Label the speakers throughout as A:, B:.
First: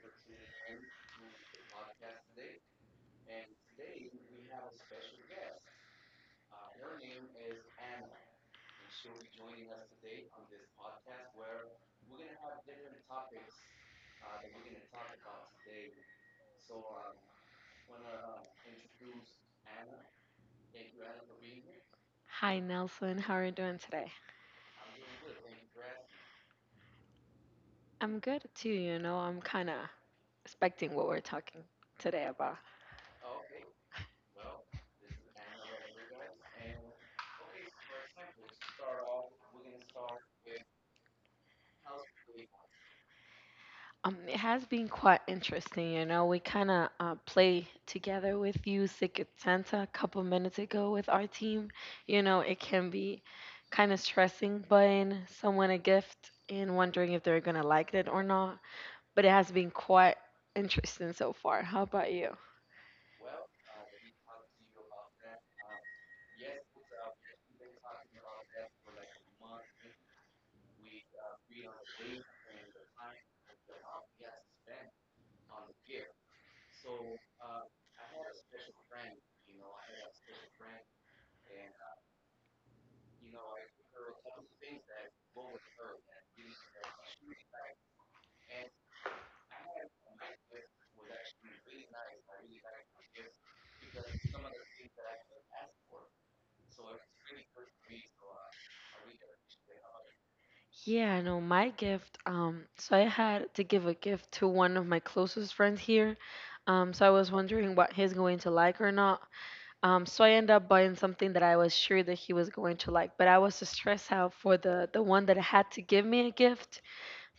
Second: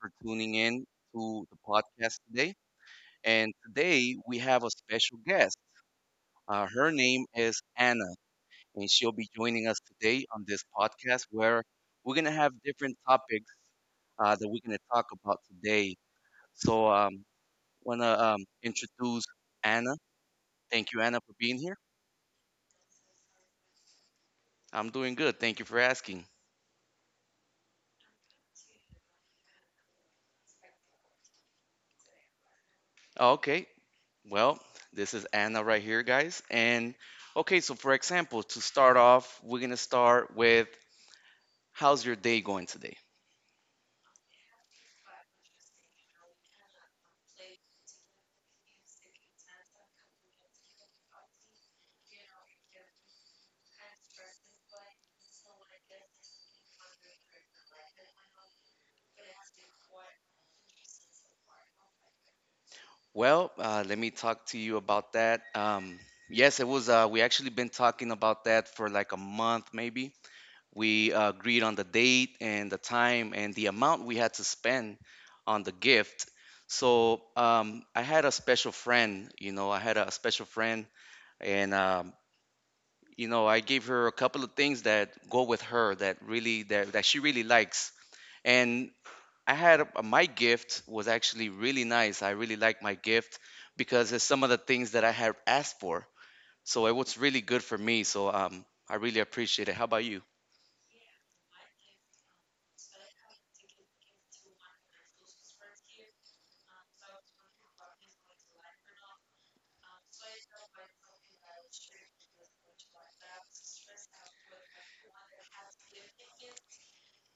A: for tuning in to the podcast today. And today we have a special guest. Her name is Anna, and she'll be joining us today on this podcast where we're going to have different topics that we're going to talk about today. So, want to introduce Anna. Thank you, Anna, for being here.
B: Hi, Nelson. How are you doing today?
A: I'm doing good. Thank you for asking.
B: I'm good too, you know. I'm kind of expecting what we're talking today about.
A: Okay, well, this is Anna right here, guys. And Okay, so for example, to start off, we're gonna start with: How's your day going today?
B: It has been quite interesting, you know. We kind of play together with you, Secret Santa, a couple minutes ago with our team. You know, it can be kind of stressing buying someone a gift and wondering if they're gonna like it or not. But it has been quite interesting so far. How about you?
A: Well, let me talk to you about that. Yes, it was. We actually been talking about that for like a month, maybe. We agreed on the date and the time and the amount we had to spend on the gift. So, I had a special friend. You know, I had a special friend, and I gave her a couple of things that go with her that she really likes. And I had a, My gift was actually really nice. I really liked my gift because it's some of the things that I had asked for. So it was really good for me. So, I really appreciate it. How about you?
B: Yeah, no, my gift. So I had to give a gift to one of my closest friends here. So I was wondering what he's going to like or not. So I ended up buying something that I was sure that he was going to like, but I was stressed out for the one that had to give me a gift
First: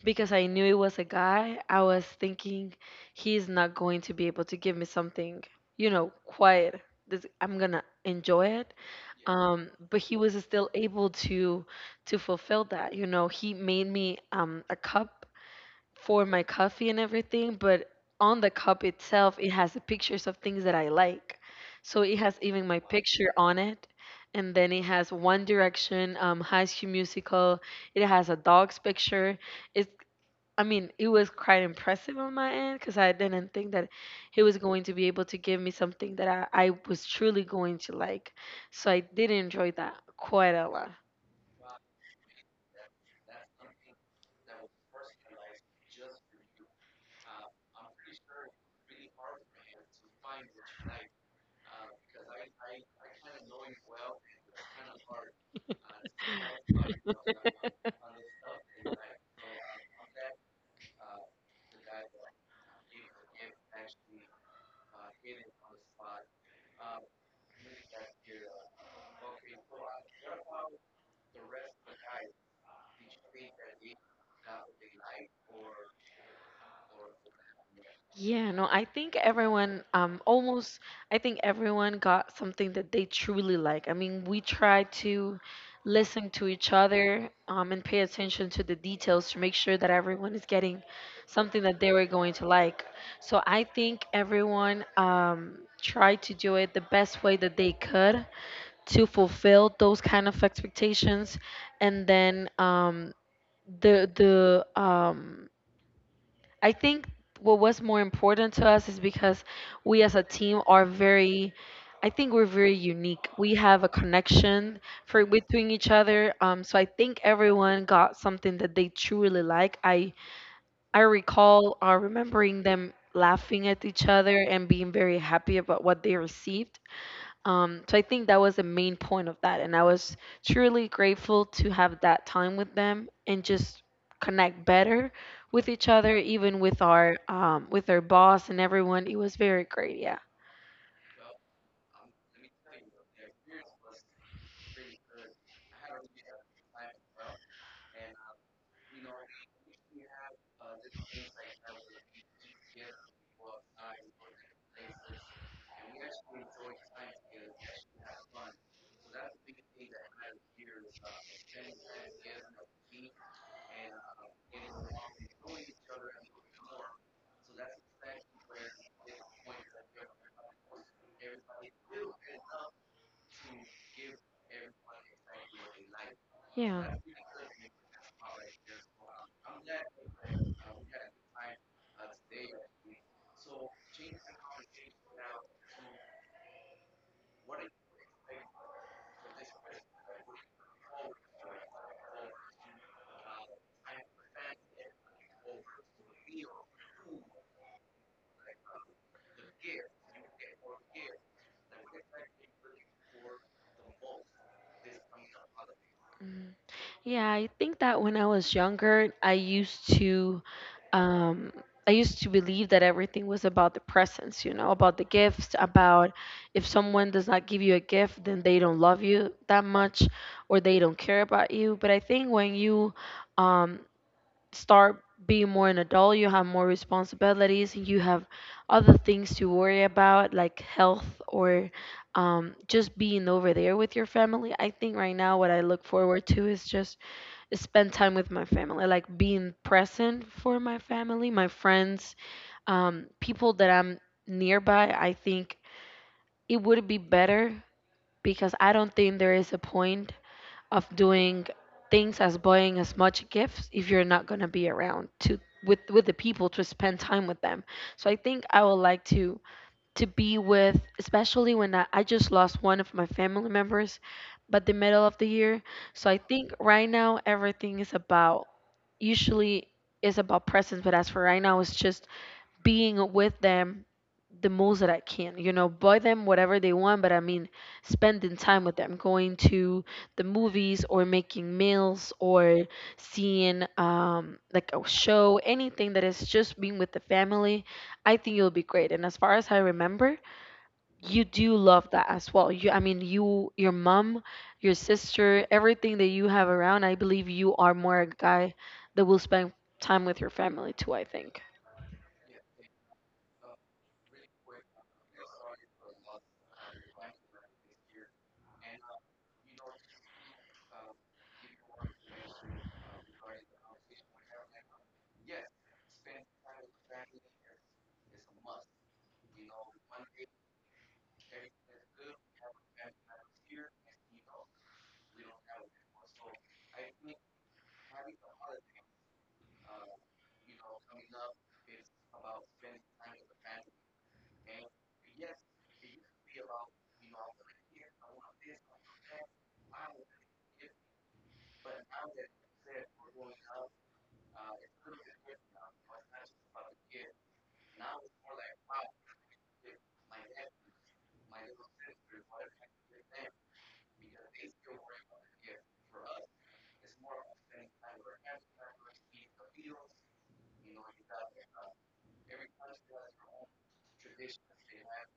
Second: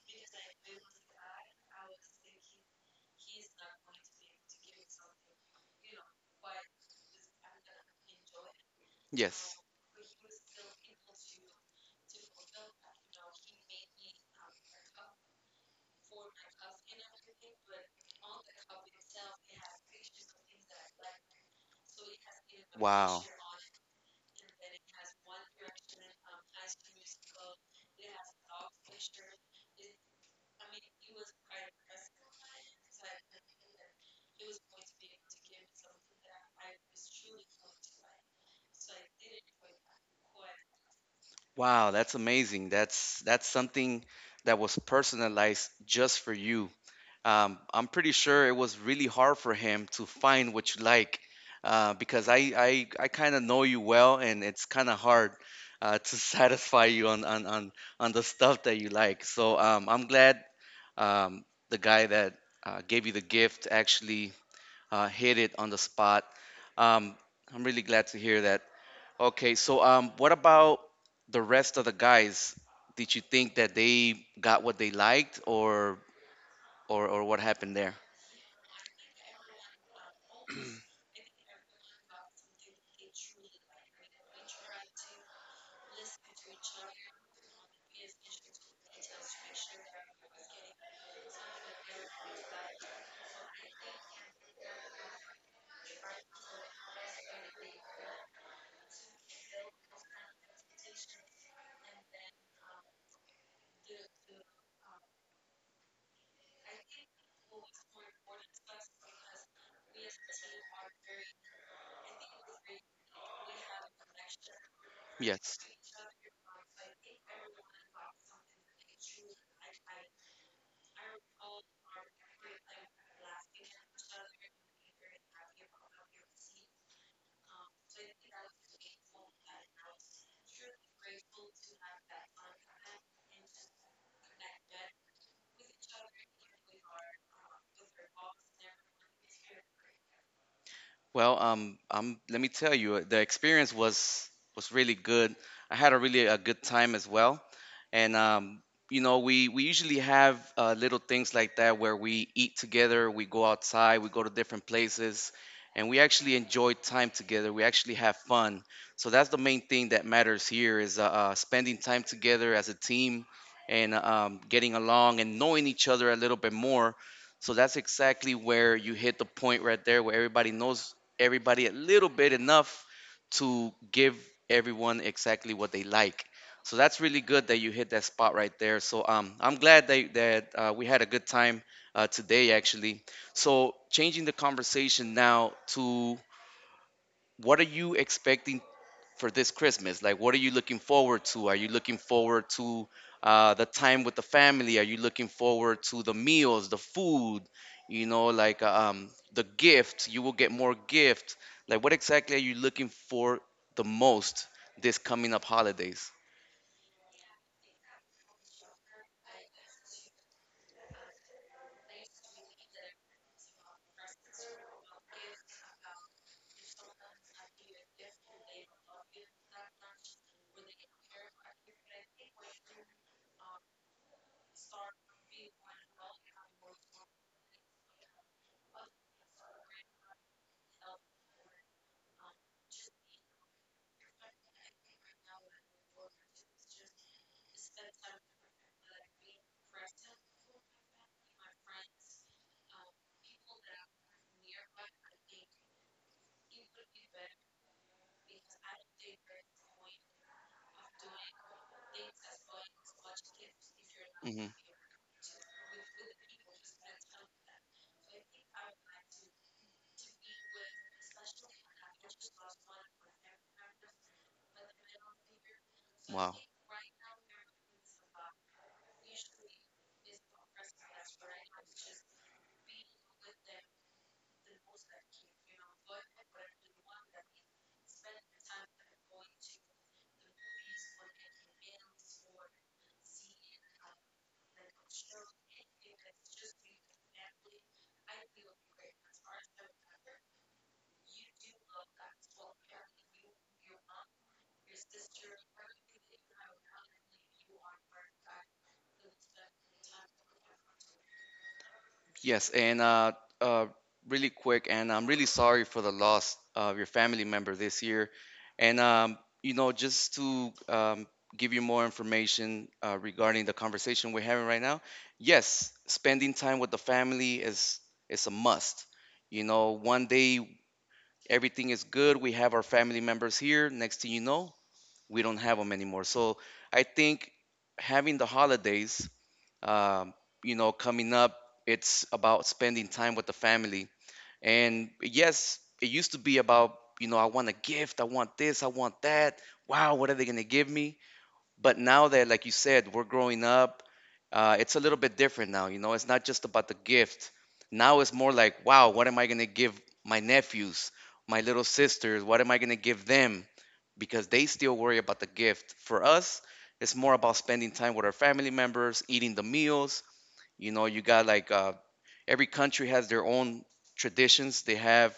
B: because I knew it was a guy. I was thinking he's not going to be able to give me something, you know, quiet. This, I'm gonna enjoy it.
A: Yes.
B: But he was still able to fulfill that. You know, he made me a cup for my coffee and everything, but on the cup itself, it has the pictures of things that I like. So it has even my
A: Wow.
B: picture on it. And then it has One Direction, High School Musical. It has a dog's picture. It's I mean, it was quite impressive on my end because I didn't think that he was going to be able to give me something that I was truly going to like. So I did enjoy that quite a lot.
A: Wow, that's amazing. That's something that was personalized just for you. I'm pretty sure it was really hard for him to find what you like because I kind of know you well, and it's kind of hard to satisfy you on the stuff that you like. So, I'm glad um, the guy that gave you the gift actually hit it on the spot. Um, I'm really glad to hear that. Okay, so, what about the rest of the guys? Did you think that they got what they liked, or what happened there?
B: Yeah, no, I think everyone, almost, I think everyone got something that they truly like. I mean, we try to listen to each other, and pay attention to the details to make sure that everyone is getting something that they were going to like. So I think everyone, tried to do it the best way that they could to fulfill those kind of expectations, and then, the I think what was more important to us is because we as a team are very I think we're very unique. We have a connection for
A: Yes.
B: between each other. So I think everyone got something that they truly like. I recall remembering them laughing at each other and being very happy about what they received. So I think that was the main point of that. And I was truly grateful to have that time with them and just connect better with each other, even with our boss and everyone. It was very great. Yeah.
A: Well, let me tell you, the experience was really good. I had a really a good time as well, and we usually have little things like that where we eat together, we go outside, we go to different places, and we actually enjoy time together. We actually have fun. So that's the main thing that matters here is spending time together as a team, and getting along and knowing each other a little bit more. So that's exactly where you hit the point right there, where everybody knows everybody a little bit enough to give everyone exactly what they like. So
B: Yeah.
A: that's really good that you hit that spot right there. So, I'm glad that we had a good time today, actually. So, changing the conversation now to what are you expecting for this Christmas? Like, what are you looking forward to? Are you looking forward to the time with the family? Are you looking forward to the meals, the food? You know, like the gift. You will get more gift. Like, what exactly are you looking for the most this coming up holidays?
B: Yeah, I think that when I was younger, um, I used to believe that everything was about the presents, you know, about the gifts, about if someone does not give you a gift, then they don't love you that much or they don't care about you. But I think when you um, start being more an adult, you have more responsibilities, you have other things to worry about, like health or just being over there with your family. I think right now, what I look forward to is just spend time with my family, like being present for my family, my friends, people that I'm nearby. I think it would be better because I don't think there is a point of doing things as buying as much gifts if you're not
A: Hmm.
B: gonna be around to with the people to spend time with them. So I think I would like to be with, especially when I just lost one of my family members, but the middle of the year. So I
A: Wow.
B: think right now everything is about, usually is about presents, but as for right now, it's just being with them the most that I can. You know, buy them whatever they want, but I mean, spending time with them, going to the movies or making meals or seeing like a show, anything that is just being with the family. I think it'll be great. And as far as I remember, you do love that as well. You, I mean, you, your mom, your sister, everything that you have around. I believe you are more a guy that will spend time with your family too, I think.
A: Yes, and uh, really quick, and I'm really sorry for the loss of your family member this year. And, you know, just to give you more information regarding the conversation we're having right now, yes, spending time with the family is a must. You know, one day everything is good. We have our family members here. Next thing you know, we don't have them anymore. So I think having the holidays um, coming up, it's about spending time with the family. And yes, it used to be about, you know, I want a gift, I want this, I want that. Wow, what are they going to give me? But now that, like you said, we're growing up, it's a little bit different now. You know, it's not just about the gift. Now it's more like, wow, what am I going to give my nephews, my little sisters? What am I going to give them? Because they still worry about the gift. For us, it's more about spending time with our family members, eating the meals. You know, you got like, every country has their own traditions. They have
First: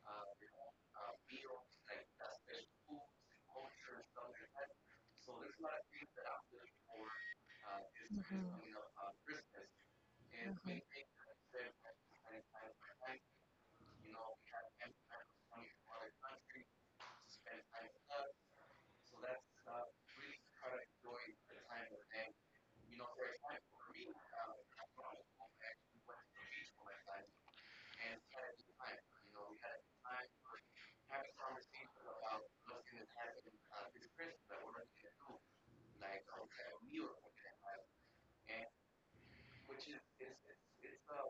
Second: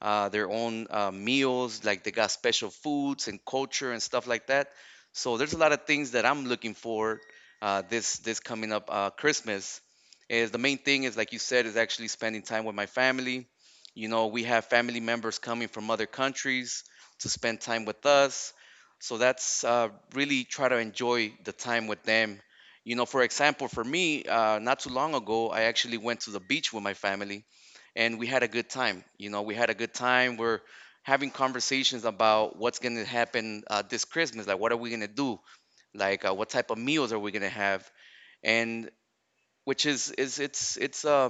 A: their own meals, like they got special foods and culture and stuff like that. So there's a lot of things that I'm looking for this coming up Christmas. Is the main thing is like you said is actually spending time with my family. You know, we have family members coming from other countries to spend time with us. So that's really try to enjoy the time with them. You know, for example, for me, not too long ago, I actually went to the beach with my family, and we had a good time. You know, we had a good time. We're having conversations about what's going to happen this Christmas. Like, what are we going to do? Like, what type of meals are we going to have? And which is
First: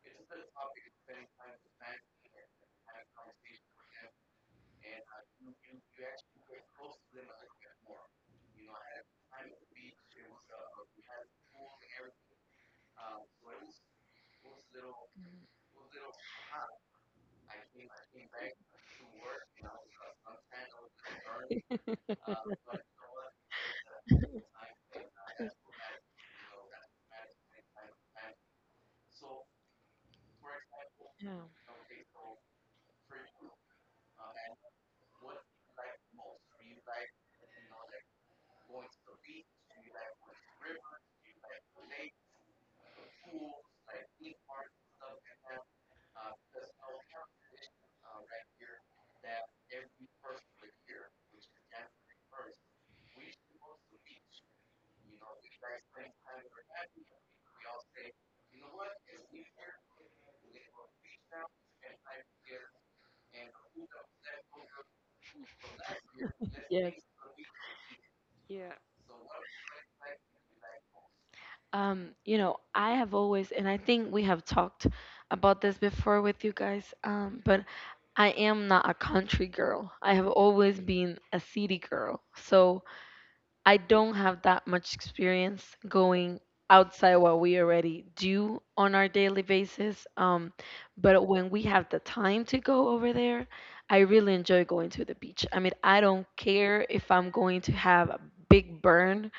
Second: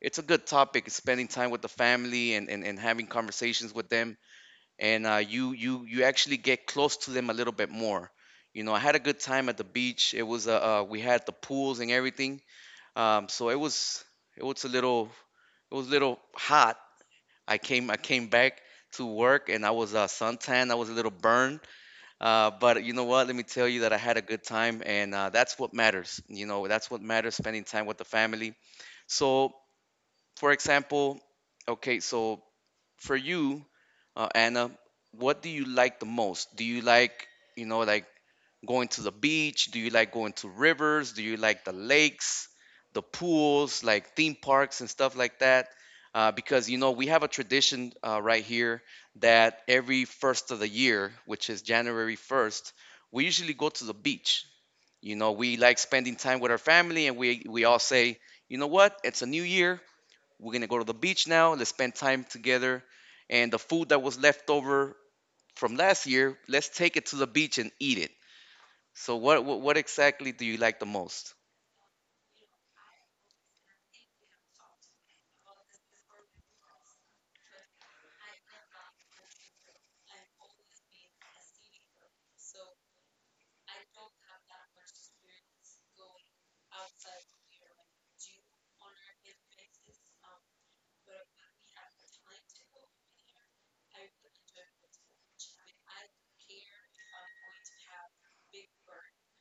A: it's a good topic, spending time with the family, and having conversations with them, and you actually get close to them a little bit more. You know, I had a good time at the beach. It was, we had the pools and everything. So it was, it was a little it was a little hot. I came back to work and I was, suntan. I was a little burned, but you know what? Let me tell you that I had a good time, and that's what matters. You know, that's what matters. Spending time with the family. So, for example,
B: Yeah.
A: okay, so for you, Anna, what do you like the most? Do you like, you know, like going to the beach? Do you like going to rivers? Do you like the lakes, the pools, like theme parks and stuff like that? Because you know, we have a tradition right here that every first of the year, which is January 1st, we usually go to the beach. You know, we like spending time with our family, and we all say, you know what? It's a new year. We're gonna go to the beach now. Let's spend time together. And the food that was left over from last year, let's take it to the beach and eat it. So what exactly do you like the most?
B: You know, I have always, and I think we have talked about this before with you guys, but I am not a country girl. I have always been a city girl. So I don't have that much experience going outside what we already do on our daily basis. But when we have the time to go over there, I really enjoy going to the beach. I mean, I don't care if I'm going to have a big burn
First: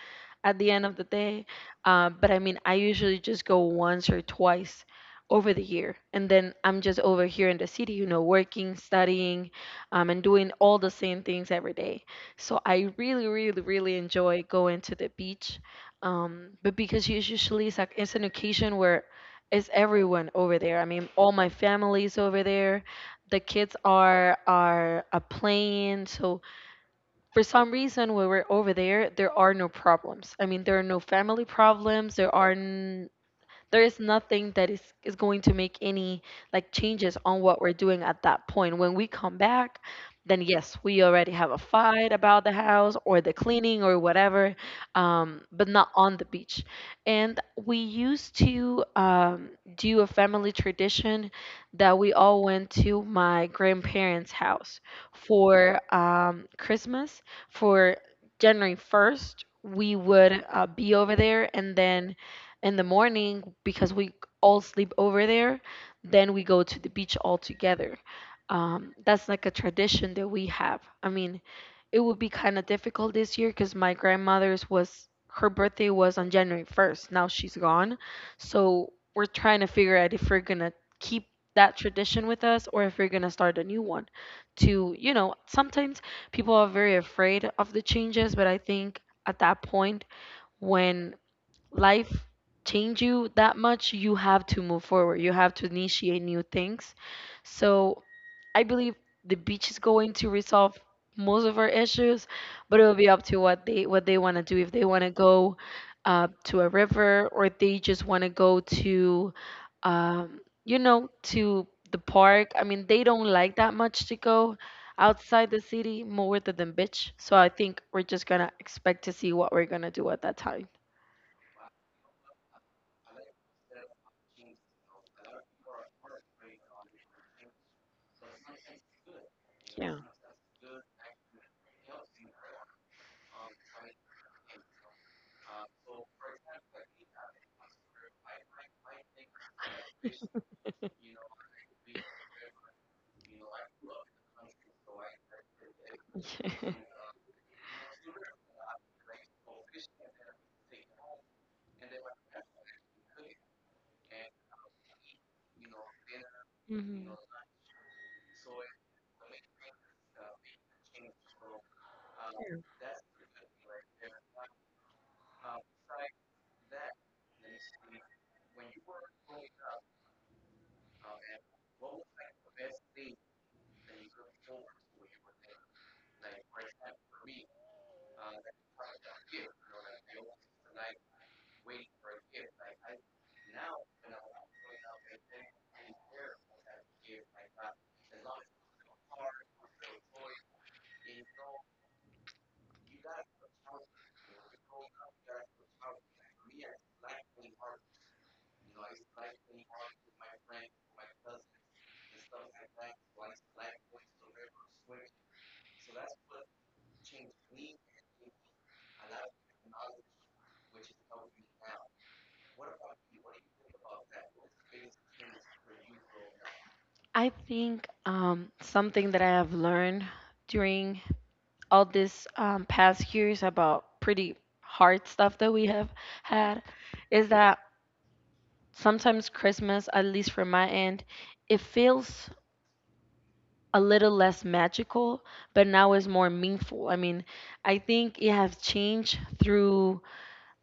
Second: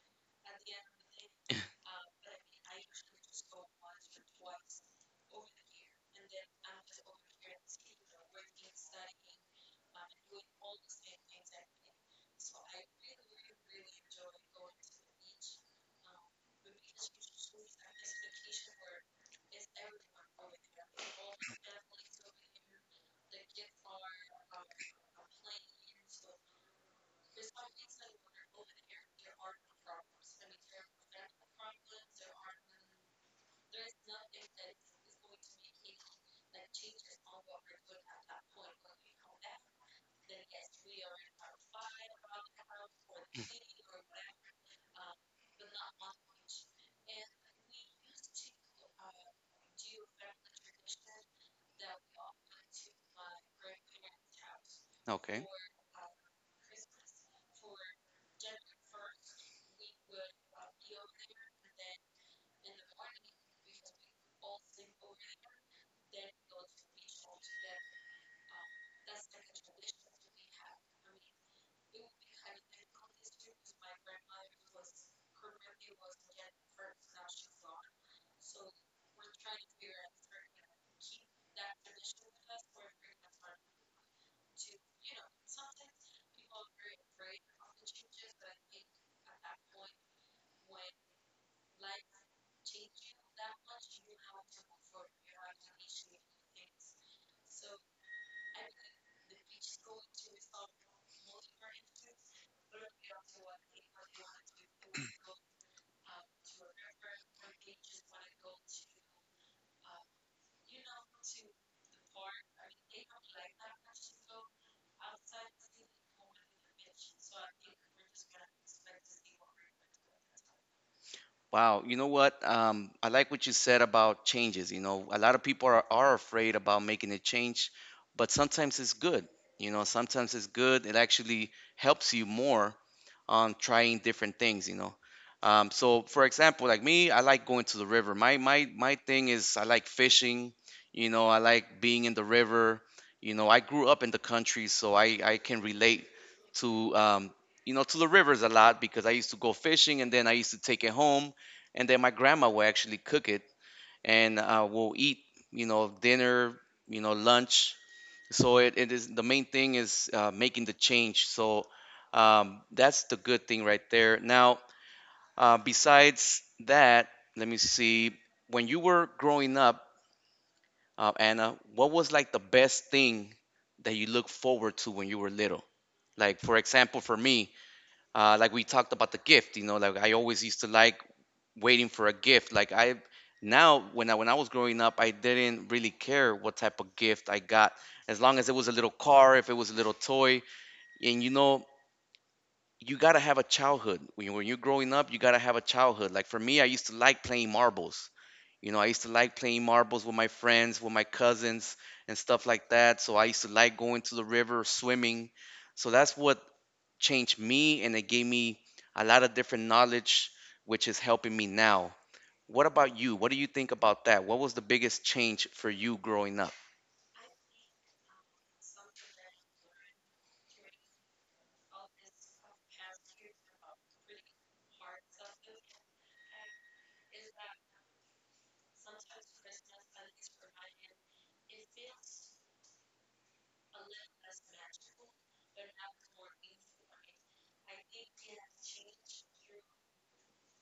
B: at the end of the day. But I mean, I usually just go once or twice over the year. And then I'm just over here in the city, you know, working, studying, and doing all the same things every day. So I really, really, really enjoy going to the beach. But because it's usually it's, like, it's an occasion where it's everyone over there. I mean, all my family's over there. The kids are playing, so for some reason when we're over there, there are no problems. I mean, there are no family problems. There is nothing that is going to make any like changes on what we're doing at that point. When we come back, then yes, we already have a fight about the house or the cleaning or whatever. But not on the beach. And we used to do a family tradition that we all went to my grandparents house
A: Okay.
B: for Christmas. For January 1st, we would be over there, and then in the morning, because we all sleep over there, then we go to the beach all together. That's like a tradition that we have. I mean, it would be kind of difficult this year because my grandmother's was her birthday was on January 1st. Now she's gone. So we're trying to figure out if we're gonna keep that tradition with us or if we're gonna start a new one. To, you know, sometimes people are very afraid of the changes, but I think at that point when life change you that much, you have to move forward. You have to initiate new things. So I believe the beach is going to resolve most of our issues, but it will be up to what they want to do. If they want to go to a river, or if they just want to go to, you know, to the park. I mean, they don't like that much to go outside the city more than the beach. So I think we're just gonna expect to see what we're gonna do at that time.
A: Wow, you know what? I like what you said about changes. You know, a lot of people are afraid about making a change, but sometimes it's good. You know,
B: Yeah.
A: sometimes it's good. It actually helps you more on trying different things. You know, so for example, like me, I like going to the river. My thing is I like fishing. You know, I like being in the river. You know, I grew up in the country, so I can relate to you know to the rivers a lot, because I used to go fishing, and then I used to take it home, and then my grandma will actually cook it, and we'll eat, dinner,
B: Mhm.
A: lunch. So it is, the main thing is making the change. That's the good thing right there. Now, besides that, let me see, when you were growing up, Anna, what was like the best thing that you look forward to when you were little? Like, for example, for me, like we talked about the gift, you know, like I always used to like waiting for a gift. Like I Now, when I was growing up, I didn't really care what type of gift I got, as long as it was a little car, if it was a little toy. And you know, you gotta have a childhood when you're growing up. You gotta have a childhood. Like for me, I used to like playing marbles. You know, I used to like playing marbles with my friends, with my cousins, and stuff like that. So I used to like going to the river, swimming. So that's what changed me, and it gave me a lot of different knowledge, which is helping me now. What about you? What do you think about that? What was the biggest change for you growing up?
B: I think something that I have learned during all this past years about pretty hard stuff that we have had is that sometimes Christmas, at least from my end, it feels a little less magical, but now it's more meaningful. I mean, I think it has changed through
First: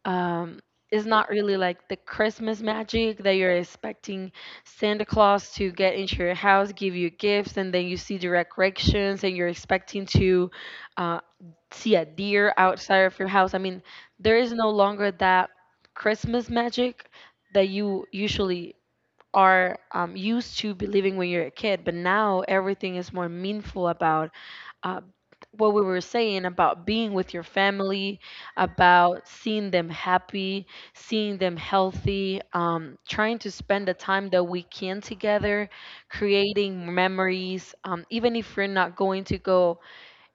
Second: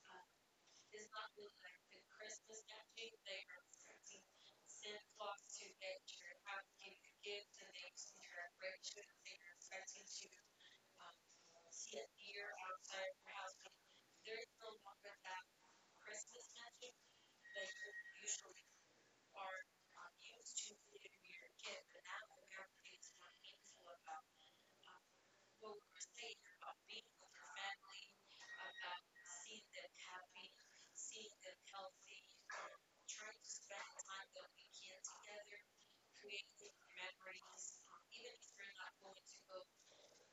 B: um, it's not really like the Christmas magic that you're expecting Santa Claus to get into your house, give you gifts, and then you see the decorations, and you're expecting to uh, see a deer outside of your house. I mean, there is no longer that Christmas magic that you usually are used to believing when you're a kid, but now everything is more meaningful about uh, what we were saying about being with your family, about seeing them happy, seeing them healthy, trying to spend the time that we can together, creating memories, even if we're not going to go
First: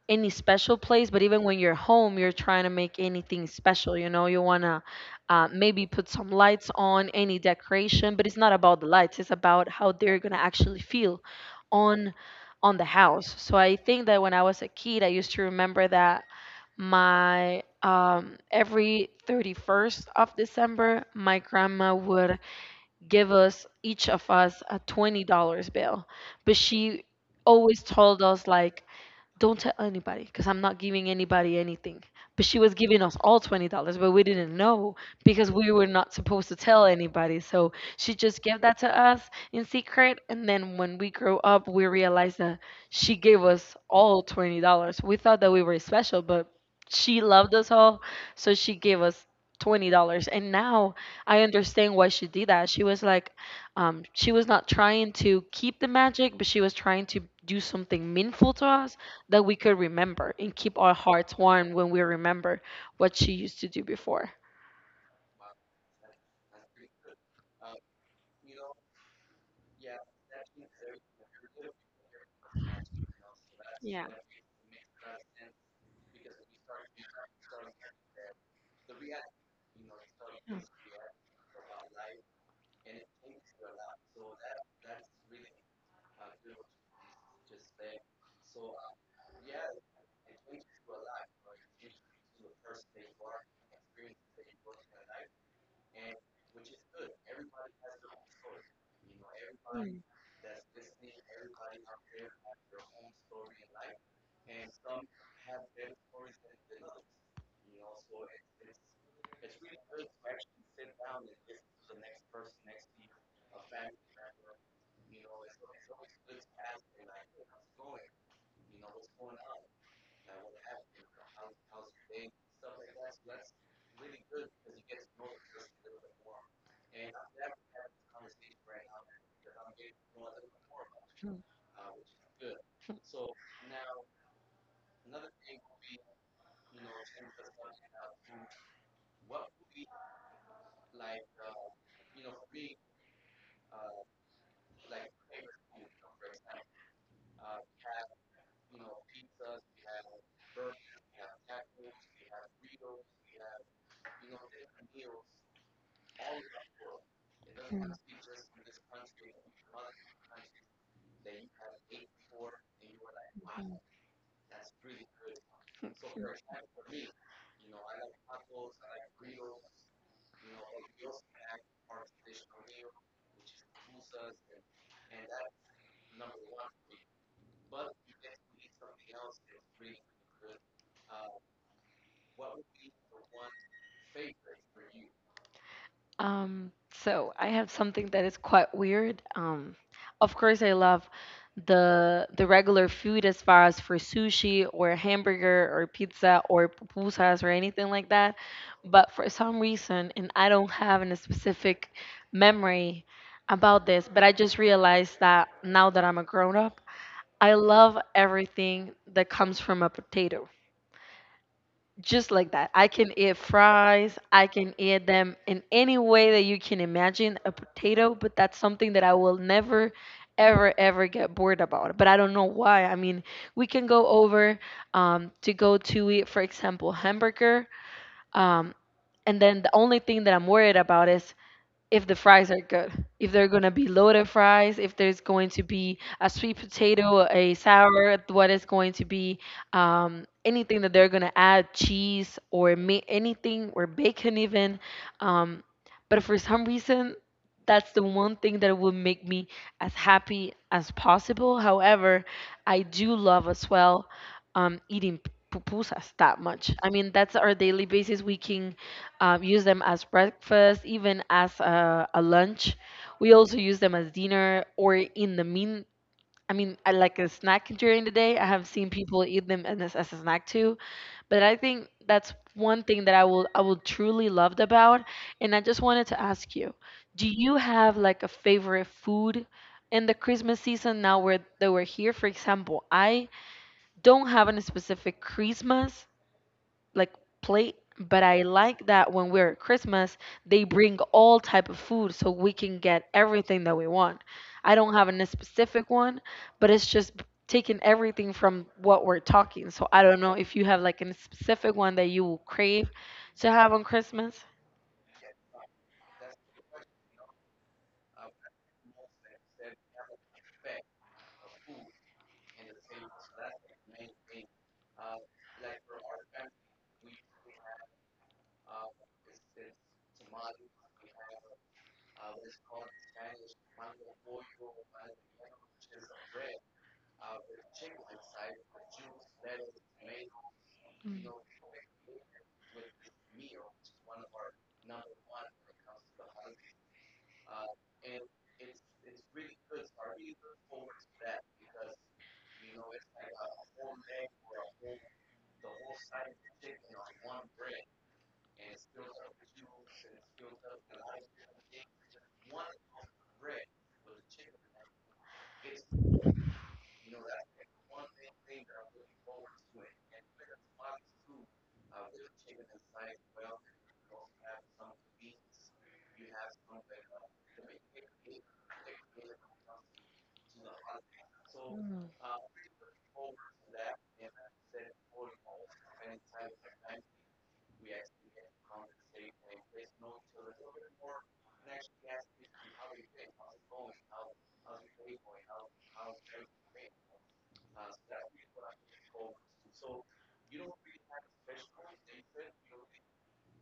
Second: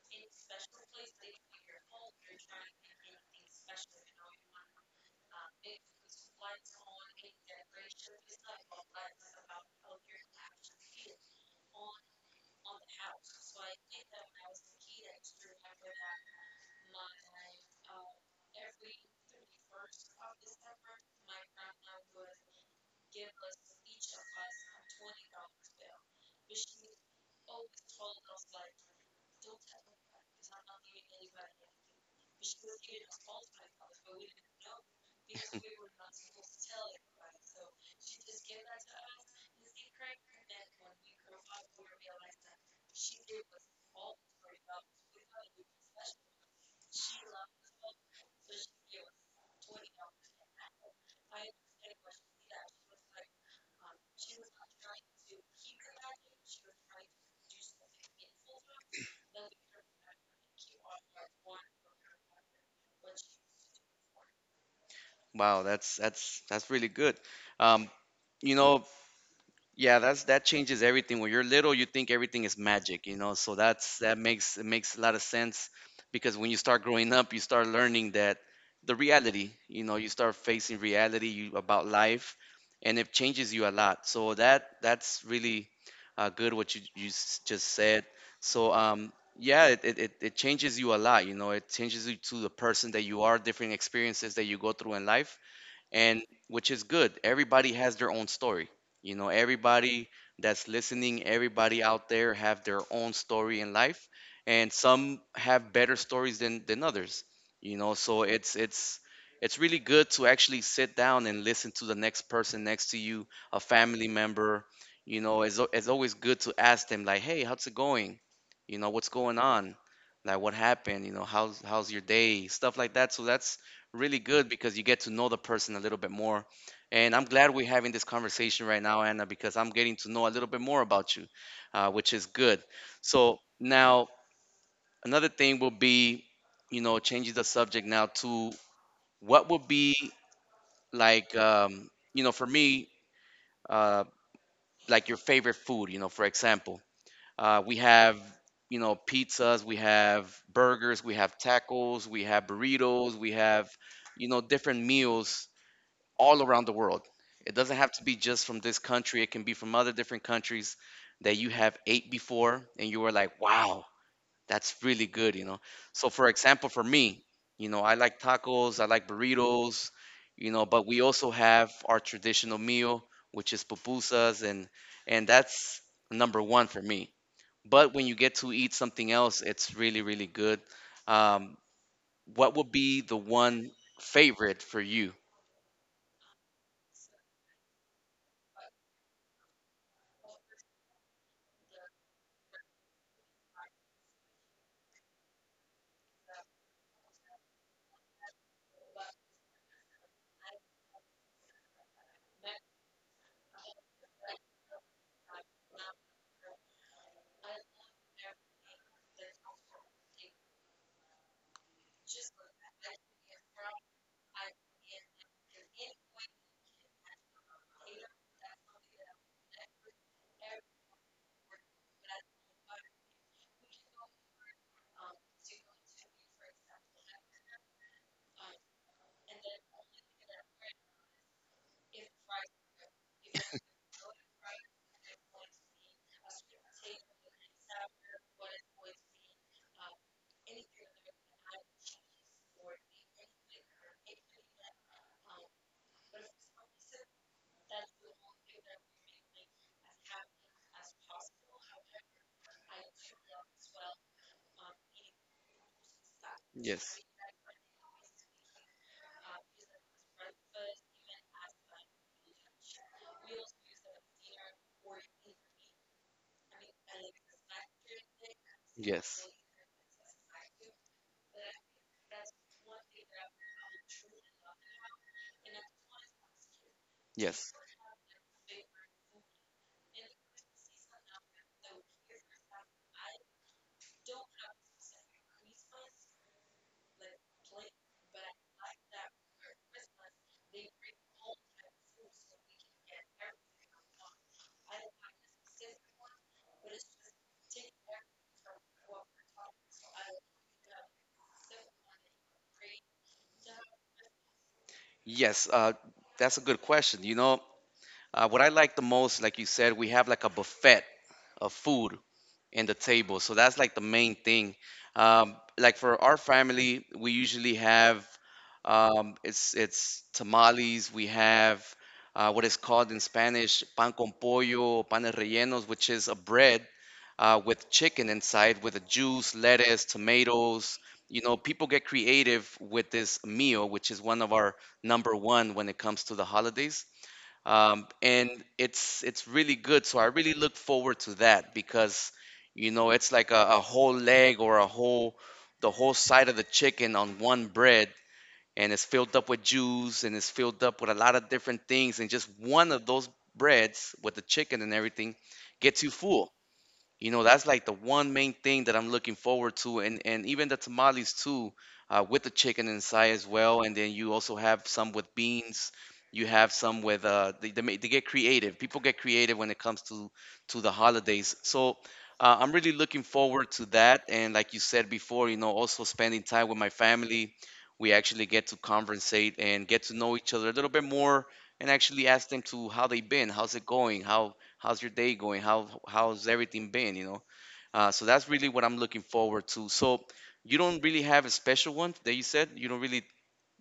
B: any special place, but even when you're home, you're trying to make anything special. You know, you want to maybe put some lights on, any decoration, but it's not about the lights. It's about how they're gonna actually feel on on the house. So I think that when I was a kid, I used to remember that my every 31st of December, my grandma would give us each of us a $20 bill, but she always told us like, don't tell anybody because I'm not giving anybody anything. But she was giving us all $20, but we didn't know because we were not supposed to tell anybody. So she just gave that to us in secret. And then when we grew up, we realized that she gave us all $20. We thought that we were special, but she loved us all. So she gave us $20. And now I understand why she did that. She was like, she was not trying to keep the magic, but she was trying to do something meaningful to us that we could remember and keep our hearts warm when we remember what she used to do before.
A: Wow, that's really good. Um, you know, Yeah, that changes everything. When you're little, you think everything is magic. So that's
B: Yeah.
A: that makes a lot of sense because when you start growing up, you start learning that the reality, you know, you start facing reality about life, and it changes you a lot. So that's really good what you just said. So um, yeah, it changes you a lot. You know, it changes you to the person that you are, different experiences that you go through in life and which is good. Everybody has their own story. You know,
B: Mhm.
A: everybody that's listening, everybody out there have their own story in life, and some have better stories than others. You know, so it's it's really good to actually sit down and listen to the next person next to you, a family member. It's it's always good to ask them like, "Hey, how's it going? You know, what's going on? Like, what happened? You know, how's your day? Stuff like that." So that's really good because you get to know the person a little bit more. And I'm glad we're having this conversation right now, Anna, because I'm getting to know a little bit more about you, which is good. So now another thing will be, you know, changing the subject now to what would be like, um, you know, for me, uh, like your favorite food. You know, for example, we have. You know, pizzas, we have burgers, we have tacos, we have burritos, we have, you know, different meals all around the world. It doesn't have to be just from this country, it can be from other different countries that you have ate before and you were like,
B: Mhm.
A: wow, that's really good, you know. So, for example, for me, you know, I like tacos, I like burritos, you know, but we also have our traditional meal, which is pupusas, and that's number one for me. But when you get to eat something else, it's really, really good. Um, what would be the one favorite for you?
B: So I have something that is quite weird. Of course, I love the regular food as far as for sushi or hamburger or pizza or pupusas or anything like that. But for some reason, and I don't have any specific memory about this, but I just realized that now that I'm a grown up, I love everything that comes from a potato just like that. I can eat fries. I can eat them in any way that you can imagine a potato, but that's something that I will never, ever, ever get bored about. But I don't know why. I mean, we can go over to go to eat, for example, hamburger. Um, and then the only thing that I'm worried about is if the fries are good, if they're gonna be loaded fries, if there's going to be a sweet potato, a sour, what is going to be, anything that they're gonna add, cheese or anything or bacon even. Um, but for some reason, that's the one thing that will make me as happy as possible. However, I do love as well eating pupusas that much. I
A: Yes.
B: mean, that's our daily basis. We can use them as breakfast, even as a lunch. We also use them as dinner or in the mean. I mean, I like a snack during the day. I have seen people
A: Yes.
B: eat them and as a snack too. But I think that's one thing that I will truly loved about. And I just wanted to ask you, do
A: Yes.
B: you have like a favorite food in the Christmas season now where that we're here? For example, I don't have a specific Christmas like plate, but I like that when we're at Christmas they bring all type of food so we can get everything that we want. I don't have a specific one, but it's just taking everything from what we're talking. So I don't know if you have like a specific one that you will crave to have on Christmas.
A: Yes, that's a good question. What I like the most, like you said, we have like a buffet of food in the table. So that's like the main thing. Like for our family, we usually have it's tamales. We have what is called in Spanish pan con pollo, panes rellenos, which is a bread with chicken inside, with a juice, lettuce, tomatoes. You know, people get creative with this meal, which is one of our number one when it comes to the holidays and it's really good. So I really look forward to that because you know it's like a whole leg or a whole the whole side of the chicken on one bread, and it's filled up with juice and it's filled up with a lot of different things, and just one of those breads with the chicken and everything gets you full. You know, that's like the one main thing that I'm looking forward to. And even the tamales too, with the chicken inside as well, and then you also have some with beans. You have some with they get creative. People get creative when it comes to the holidays, so
B: Mm.
A: I'm really looking forward to that. And like you said before, you know, also spending time with my family, we actually get to conversate and get to know each other a little bit more, and actually ask them to how they've been, how's it going, how's your day going? How's everything been? You know, so that's really what I'm looking forward to. So you don't really have a special one that you said. You don't really.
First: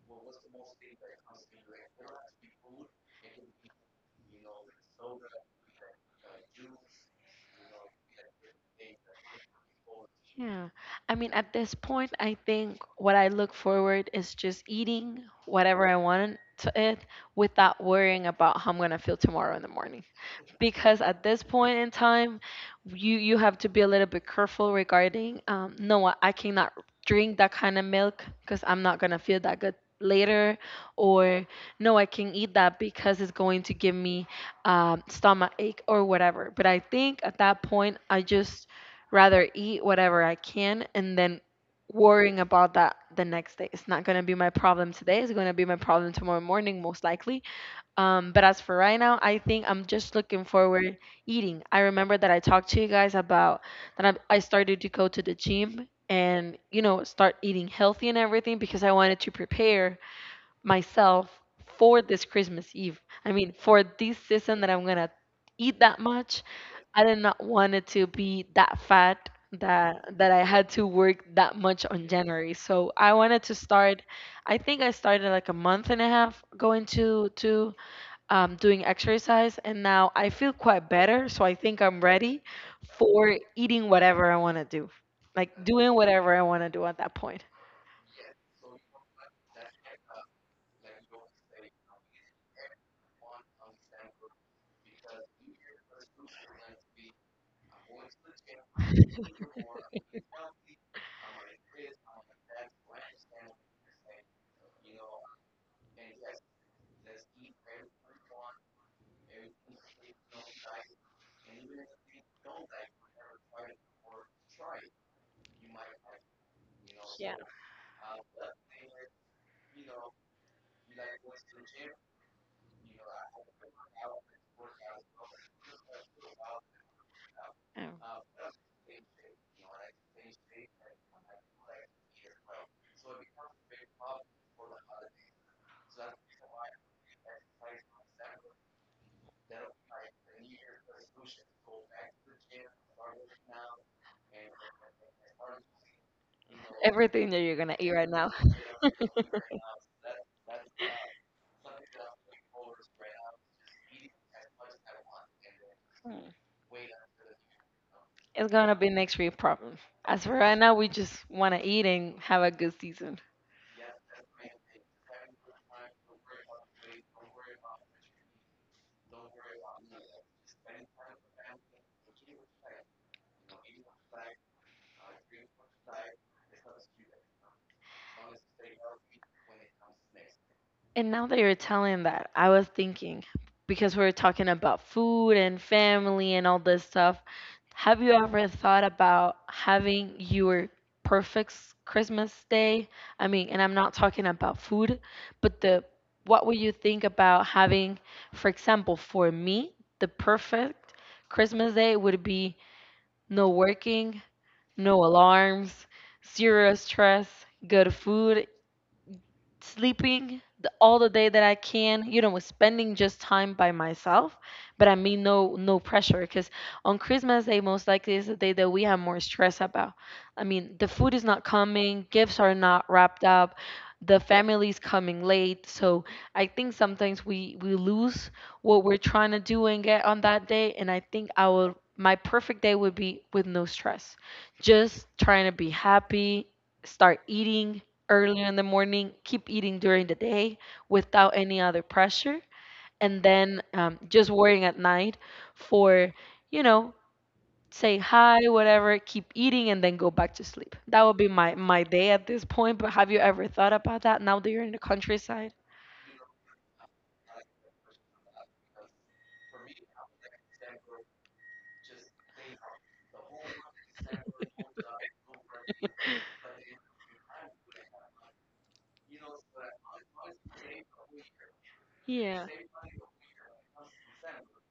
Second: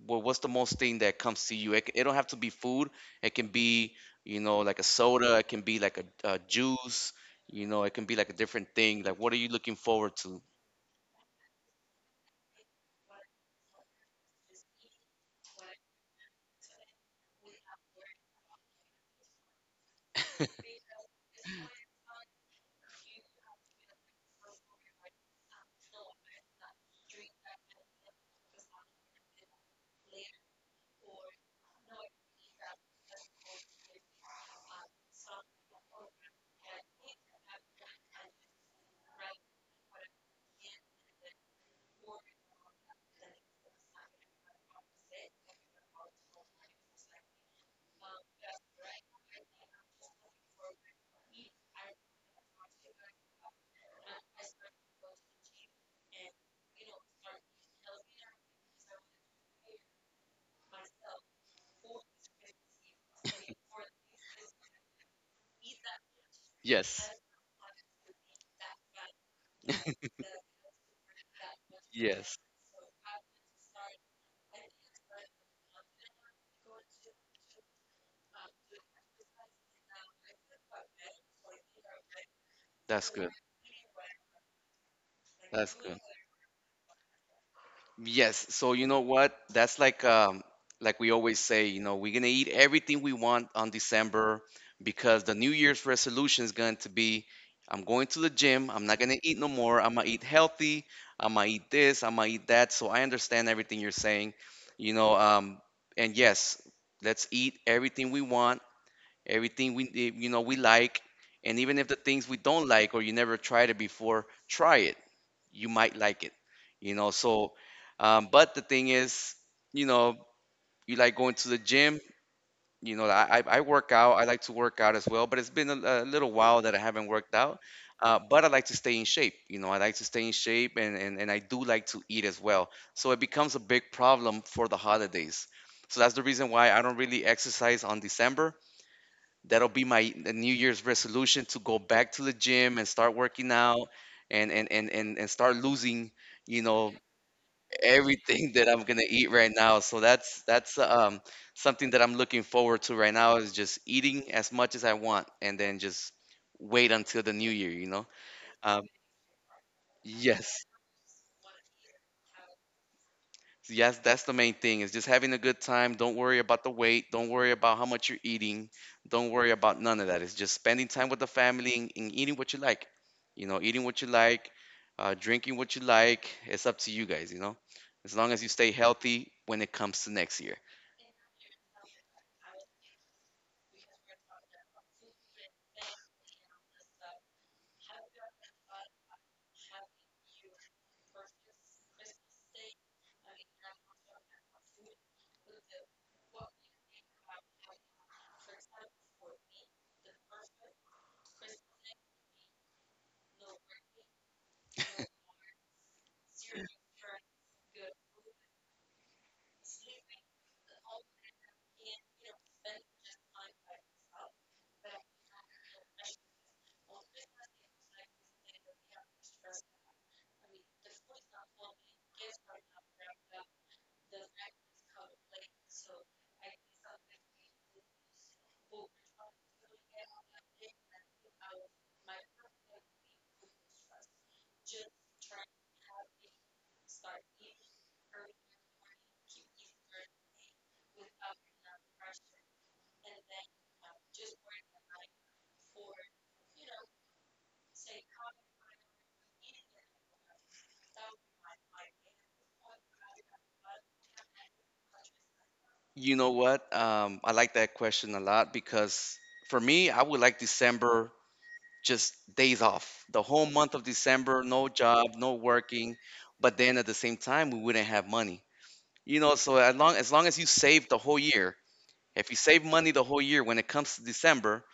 A: Well, what's the most thing that comes to you? It don't have to be food. It can be, you know, like a soda. It can be like a juice. You know, it can be like a different thing. Like what are you looking forward to?
B: Yeah. I mean, at this point, I think what I look forward is just eating whatever I want to eat without worrying about how I'm going to feel tomorrow in the morning, because at this point in time you have to be a little bit careful regarding no, I cannot drink that kind of milk because I'm not going to feel that good later, or no, I can eat that because it's going to give me stomach ache or whatever. But I think at that point, I just rather eat whatever I can and then worrying about that the next day. It's not going to be my problem today, it's going to be my problem tomorrow morning most likely. Um, but as for right now, I think I'm just looking forward eating. I remember that I talked to you guys about that I started to go to the gym, and you know, start eating healthy and everything, because I wanted to prepare myself for this Christmas Eve. I mean, for this season that I'm gonna eat that much. I
A: Yes.
B: did not want it to be that fat that I had to work that much on
A: Yes.
B: January. So I wanted to start. I think I started like a month and a half going to doing exercise, and now I feel quite better. So I think I'm ready
A: That's good.
B: for eating whatever I want to do, like
A: That's
B: doing
A: good.
B: whatever I want to do at that point.
A: Yes. So you know what? That's like we always say, you know, we're gonna eat everything we want on December because the New Year's resolution is going to be I'm going to the gym, I'm not gonna eat no more, I'm gonna eat healthy, I'm gonna eat this, I'm gonna eat that. So I understand everything you're saying, you know, um and yes, let's eat everything we want, everything you know we like, and even if the things we don't like or you never tried it before, try it, you might like it, you know,
B: Yeah.
A: so but the thing is, you know, you like going to the gym. You know, I work out, I like to work out as well, but it's been a little while that I haven't worked out.
B: Yeah.
A: But I like to stay in shape, you know, I like to stay in shape, and I do like to eat as well, so it becomes a big problem for the holidays. So that's the reason why I don't really exercise on December. That'll be my new year's resolution, to go back to the gym and start working out and start losing, you know,
B: Everything that you're gonna eat right now
A: everything that I'm gonna eat right now. So that's something that I'm looking forward to right now is just eating as much as I want and then just
B: Mm.
A: wait until the new year, you know.
B: is gonna
A: um
B: be next week problem. As for right
A: yes.
B: now, we just want to eat and have a good season.
A: Yes, that's the main thing. Is just having a good time. Don't worry about the weight. Don't worry about how much you're eating. Don't worry about none of that. It's just spending time with the family and eating what you like. You know, eating what you like, drinking what you like. It's up to you guys. You know, as long as you stay healthy when it comes to next year.
B: And now that you're telling that, I was thinking, because we were talking about food and family and all this stuff. Have you ever thought about having your perfect Christmas day? I mean, and I'm not talking about food, but the what would you think about having, for example, for me, the perfect Christmas day would be no working, no alarms, zero stress, good food, sleeping the, all the day that I can, you know, with spending just time by myself. But I mean, no, no pressure, because on Christmas Day, most likely is the day that we have more stress about. I mean, the food is not coming, gifts are not wrapped up, the family's coming late. So I think sometimes we lose what we're trying to do and get on that day. And I think I will. My perfect day would be with no stress, just trying to be happy, start eating early in the morning, keep eating during the day without any other pressure, and then just worrying at night for, you know, say hi, whatever, keep eating, and then go back to sleep. That would be my my day at this point. But have you ever thought about that now that you're in the countryside?
A: You know what? I like that question a lot because for me, I would like December just days off. The whole month of December, no job, no working. But then at the same time, we wouldn't have money. You know, so as long as long as you save the whole year, if you
B: Yeah.
A: save money the whole year, when it comes to December,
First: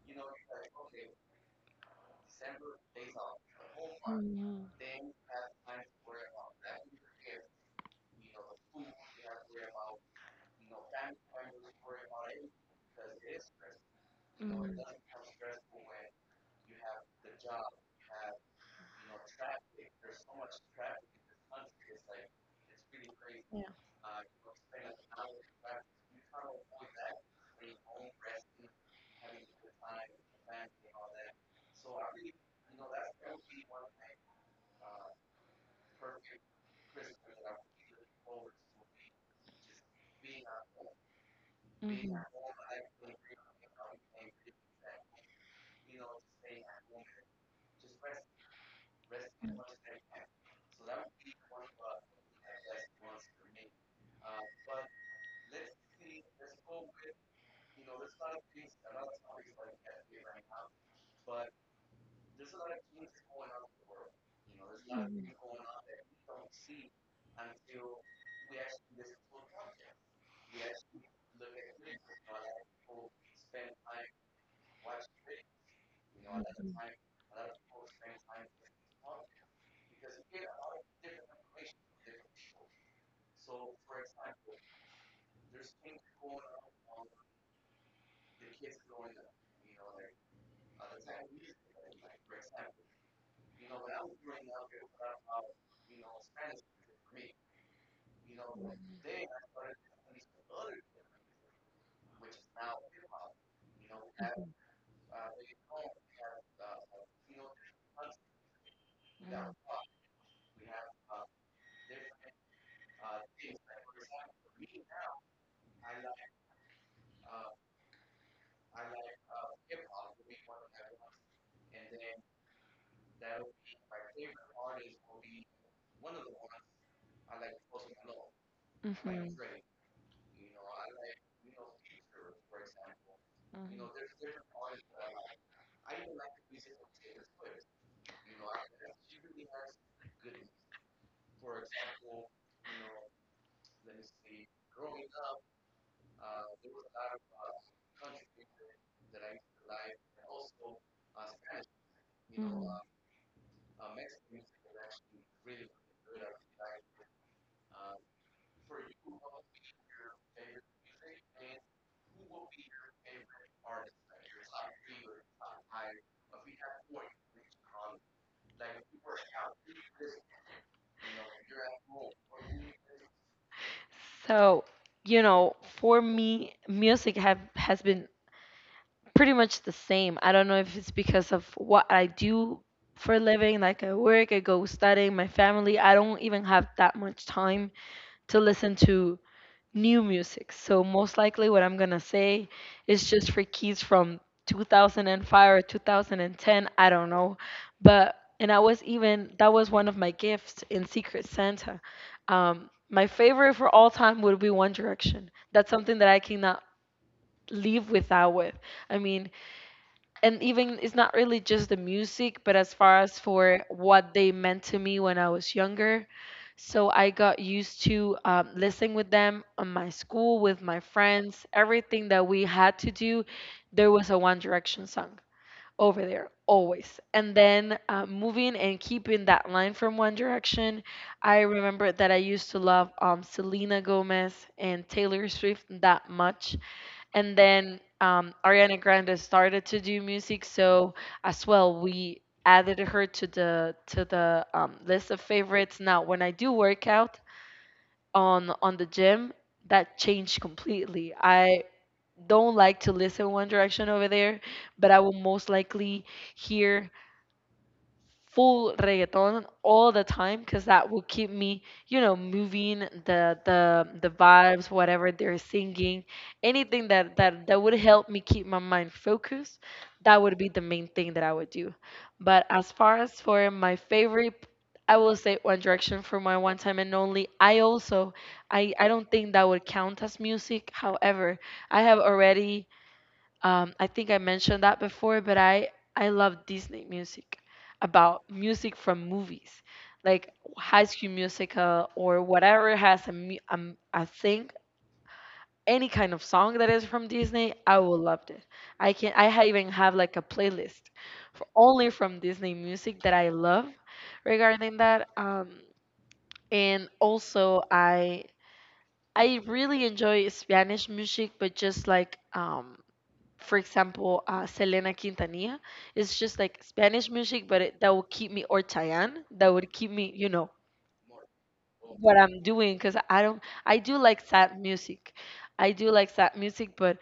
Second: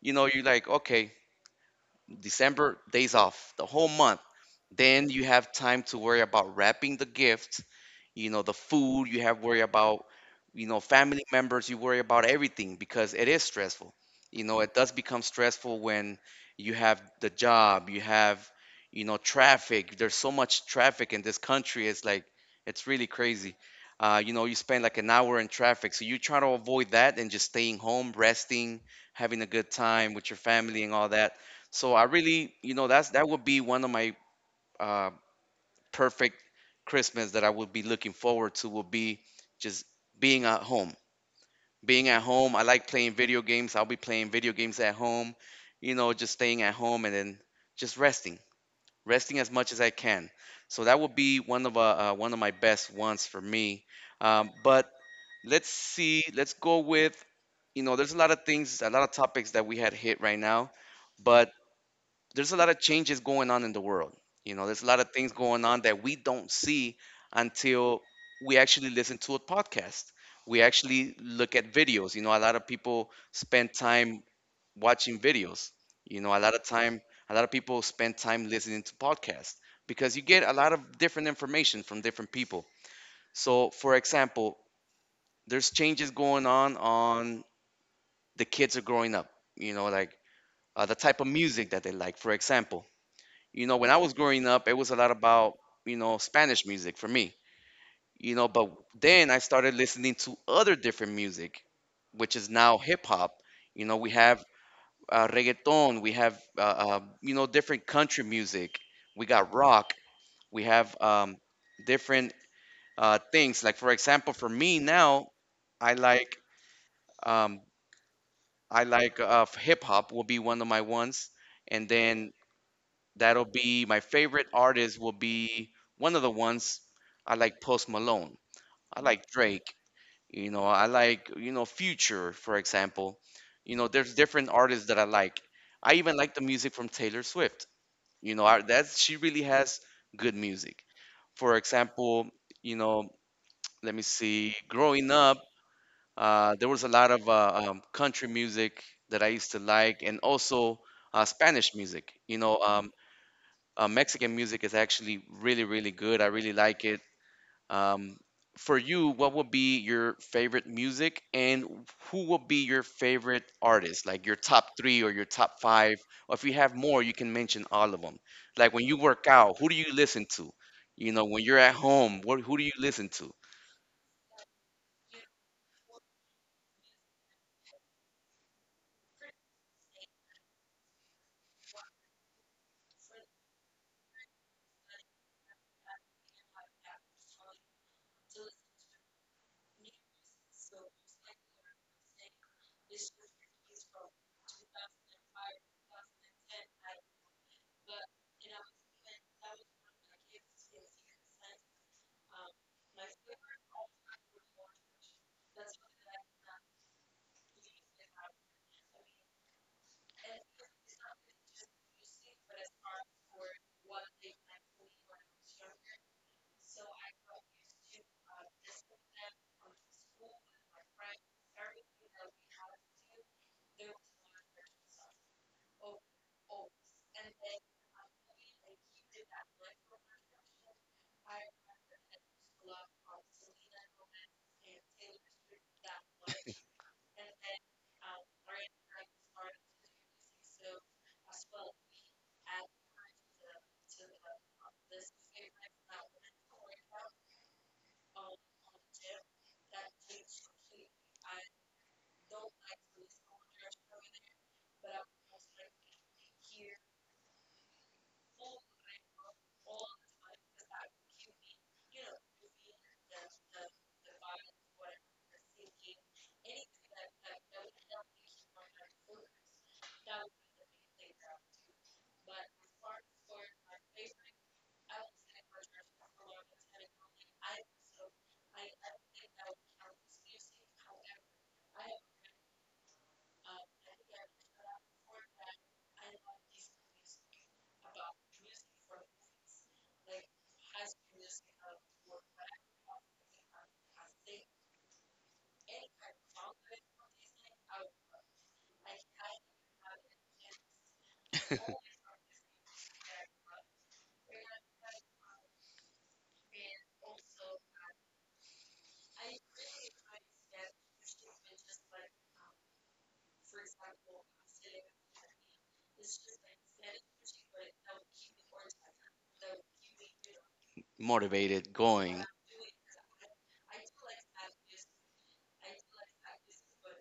A: you know, you're like, okay, December days off, the whole month.
B: Mm.
A: Then you have time to worry about wrapping the gift, you know, the food you have worry about, you know, family members, you worry about everything because it is stressful. You know, it
B: Mm.
A: does become stressful when you have the job you have, you know, traffic. There's so much traffic in this country, it's like it's really crazy.
B: Yeah.
A: You know, you spend like an hour in traffic, so you try to avoid that and just staying home resting, having a good time with your family and all that. So I really, you know, that's that would be one of my uh, perfect Christmas that I would be looking forward to, will be just being at home. Being
B: Mhm.
A: at home, I like playing video games. I'll be playing video games at home, you know, just staying at home and then just resting, resting as much as I can. So that would be one of my best ones for me. But let's see, let's go with, you know, there's a lot of things, a lot of topics that we had hit right now, but there's a lot of changes going on in the world. You know, there's a lot of
B: Mhm.
A: things going on that we don't
B: Mhm.
A: see until we actually listen to a podcast. We actually look at videos. You know, a lot of people spend time watching videos. You know, a lot of
B: Mhm.
A: time, a lot of people spend time listening to podcasts because you get a lot of different information from different people. So, for example, there's changes going on the kids are growing up. You know, like the type of music that they like. For example, you know, when I was growing up, it was a lot about, you know, Spanish music for me. You know, but then I started listening to other different music, which is now hip hop. You know, we have reggaeton, we have, you know, different country music, we got
B: Mhm.
A: rock, we have different things. Like, for example, for me now, I like, um, I like hip hop will be one of my ones. And then that'll be my favorite artist will be one of the ones I like Post Malone. I like
B: Mhm.
A: Drake. You know, I like, you know, Future, for example. You know, there's different artists that I like. I even like the music from Taylor Swift. You know, that's she really has good music. For example, you know, let me see. Growing up, there was a lot of country music that I used to like, and also Spanish music.
B: Mm.
A: Mexican music is actually really, really good. I really like it. Um, for you, what would be your favorite music, and who would be your favorite artist? Like your top three or your top five, or if you have more, you can mention all of them. Like when you work out, who do you listen to? You know, when you're at home, what who do you listen to?
B: So, you know, for me, music have has been pretty much the same. I don't know if it's because of what I do for a living, like I work, I go studying, my family. I don't even have that much time to listen to new music. So most likely what I'm gonna say is just for kids from 2005 or 2010. I don't know, but and I was even that was one of my gifts in Secret Santa. My favorite for all time would be One Direction. That's something that I cannot leave without with. I mean, and even it's not really just the music, but as far as for what they meant to me when I was younger. So I got used to listening with them on my school, with my friends, everything that we had to do. There was a One Direction song over there always. And then moving and keeping that line from One Direction, I remember that I used to love Selena Gomez and Taylor Swift that much, and then Ariana Grande started to do music. So as well, we added her to the list of favorites. Now, when I do workout on the gym, that changed completely. I don't like to listen One Direction over there, but I will most likely hear full reggaeton all the time, because that will keep me, you know, moving the vibes, whatever they're singing, anything that that would help me keep my mind focused. That would be the main thing that I would do. But as far as for my favorite, I will say One Direction for my one time and only. I also I don't think that would count as music. However, I have already I think I mentioned that before, but I love Disney music, about music from movies, like High School Musical or whatever has a a thing, any kind of song that is from Disney, I will love it. I can even have like a playlist for only from Disney music that I love regarding that. And also I really enjoy Spanish music, but just like for example, Selena Quintanilla. It's just like Spanish music, but it, that would keep me, or Chayanne, that would keep me, you know,
A: Motivated,
B: what
A: going.
B: I'm doing. Because I don't, I do like sad music. I do like sad music, but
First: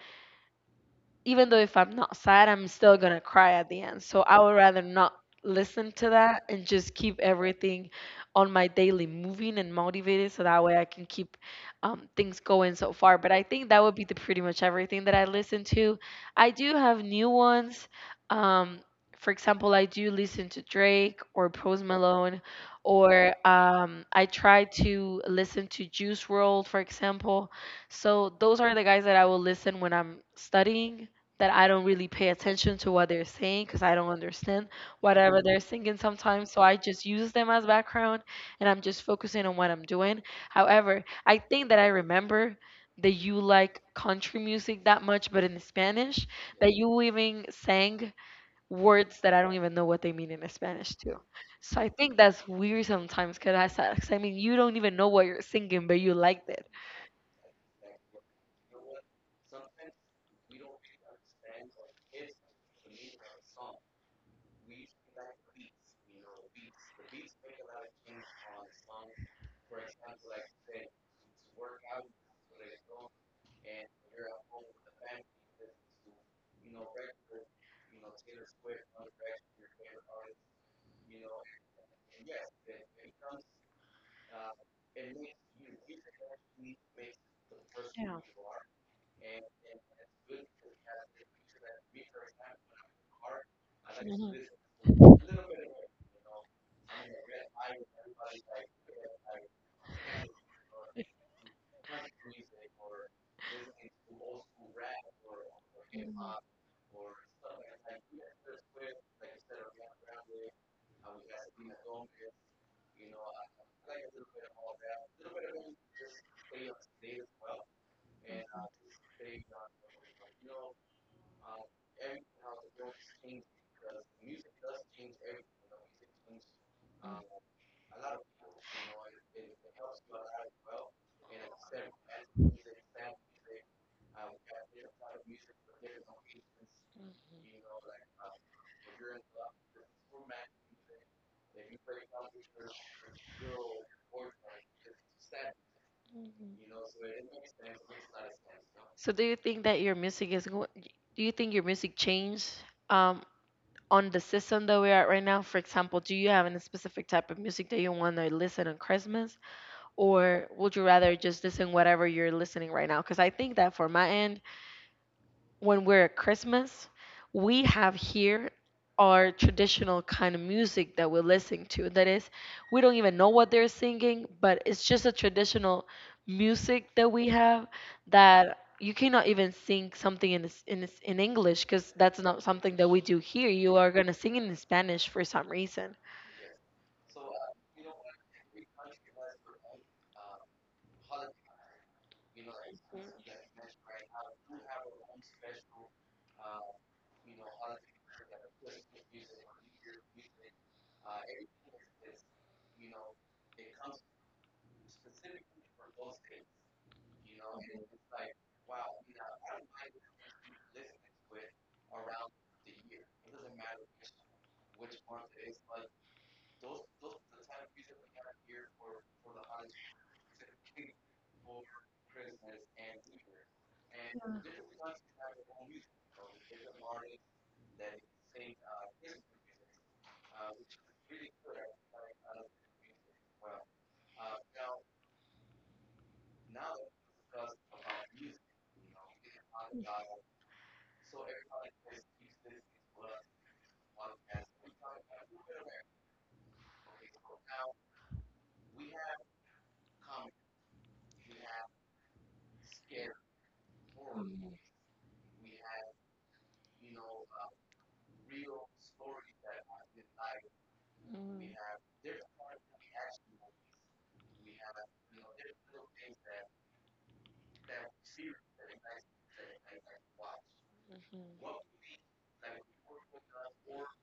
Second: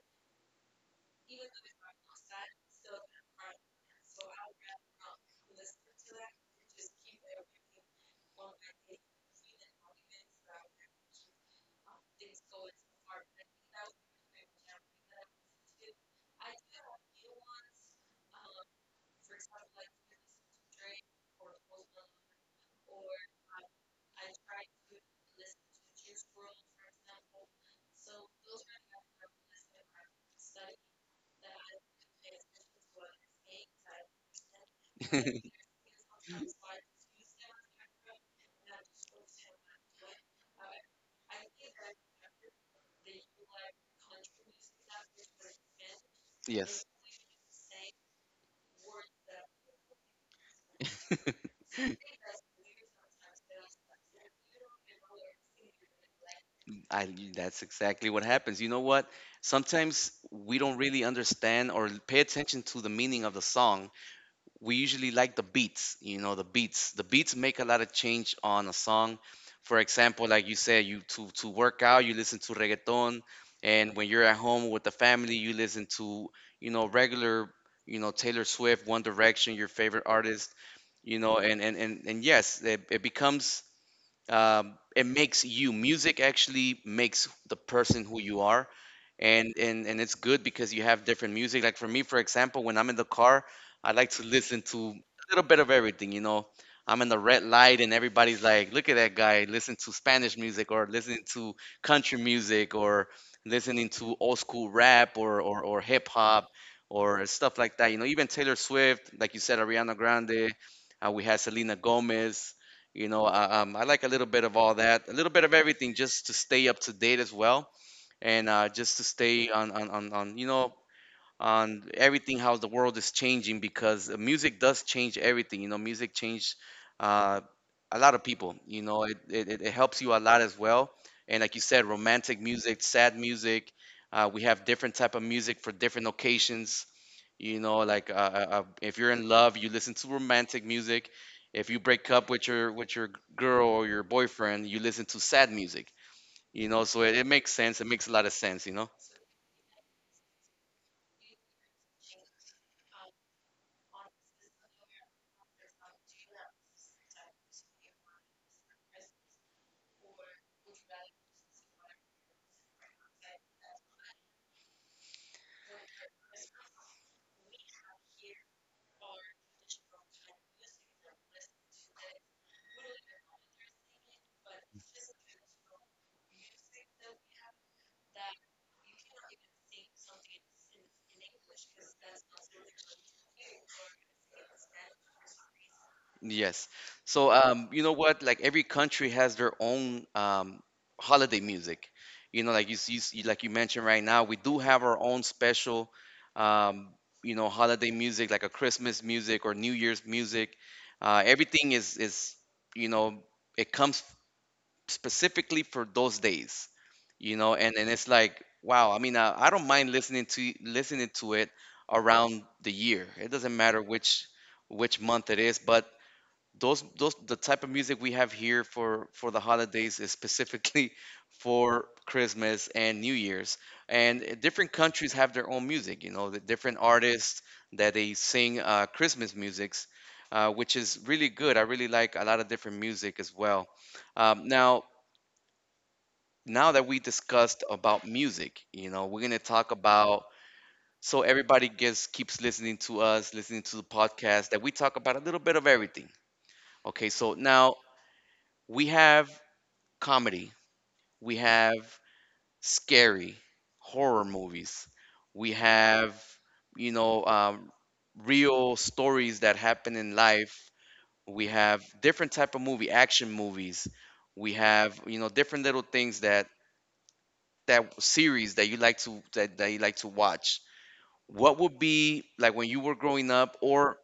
B: even though if I'm not sad, I'm still gonna cry at the end. So I would rather not listen to that and just keep everything on my daily moving and motivated so that way I can keep things going so far. But I think that would be the pretty much everything that I listen to. I do have new ones. Um, for example, I do listen to Drake or Post Malone, or I try to listen to Juice World, for example. So those are the guys that I will listen when I'm studying, that I don't really pay attention to what they're saying because I don't understand whatever they're singing sometimes. So I just use them as background and I'm just focusing on what I'm doing. However, I think that I remember that you like country music that much, but in Spanish, that
A: Yes.
B: you even sang words that I don't even know what they mean in Spanish too. So I think that's weird sometimes because I, sa- 'cause I mean, you don't even know what you're singing, but you liked it.
A: I, that's exactly what happens. You know what? Sometimes we don't really understand or pay attention to the meaning of the song. We usually like the beats, you know, the beats. The beats make a lot of change on a song. For example, like you said, you to work out, you listen to reggaeton, and when you're at home with the family, you listen to, you know, regular, you know, Taylor Swift, One Direction, your favorite artist, you know, and yes, it becomes it makes you music actually makes the person
B: Yeah.
A: who you are and it's good because you have different music. Like for me, for example, when I'm in the car, I like to
B: Mhm.
A: listen to a little bit of everything, you know. I'm in the red light and everybody's like, look at that guy listen to Spanish music, or listening to country music, or listening to old school rap or or hip
B: Mm,
A: hop or stuff like that, you know. Even Taylor Swift, like you said, Ariana Grande, we had Selena Gomez, you know, I like a little bit of all that, a little bit of everything, just to stay up to date as well, and just to stay you know, on everything how the world is changing, because music does change everything. You know, music changed
B: mm,
A: uh, a lot of people. You know, it, it helps you a lot as well. And like you said, romantic music, sad music, we have different type of music for different occasions. You know, like if you're in love, you listen to romantic music. If you break up with your girl or your boyfriend, you listen to sad music.
B: mm,
A: You know,
B: mm.
A: so it makes sense. It makes a lot of sense, you know.
B: So do you think that your music do you think your music changed um on the system that we're at right now? For example, do you have any specific type of music that you want to listen on Christmas, or would you rather just listen whatever you're listening right now? Because I think that for my end, when we're at Christmas, we have here our traditional kind of music that we're listening to. That is, we don't even know what they're singing, but it's just a traditional music that we have that you cannot even sing something in English because that's not something that we do here. You are gonna sing it in Spanish for some reason.
A: Yes. So, you know what? Like every country has their own holiday music. You know, like you like you mentioned right now, we do have our own special, um, you know, holiday music, like a Christmas music or New Year's music. Everything is, you know, it comes specifically for those days. You know, and it's like, wow. I mean, I don't mind listening to it around the year. It doesn't matter which month it is, but those the type of music we have here for the holidays is specifically for Christmas and New Year's. And different countries have their own music, you know, the different artists that they sing Christmas musics, which is really good. I really like a lot of different music as well. Um, now, now that we discussed about music, you know, we're gonna talk about so everybody gets keeps listening to us, listening to the podcast that we talk about a little bit of everything. Okay, so now we have comedy, we have scary horror movies, we have, you know, real stories that happen in life. We
B: Mhm.
A: have different type of movie, action movies. We have, you know, different little things that that series that you like to that, that you like to watch.
B: Mhm.
A: What would be like when you were growing up or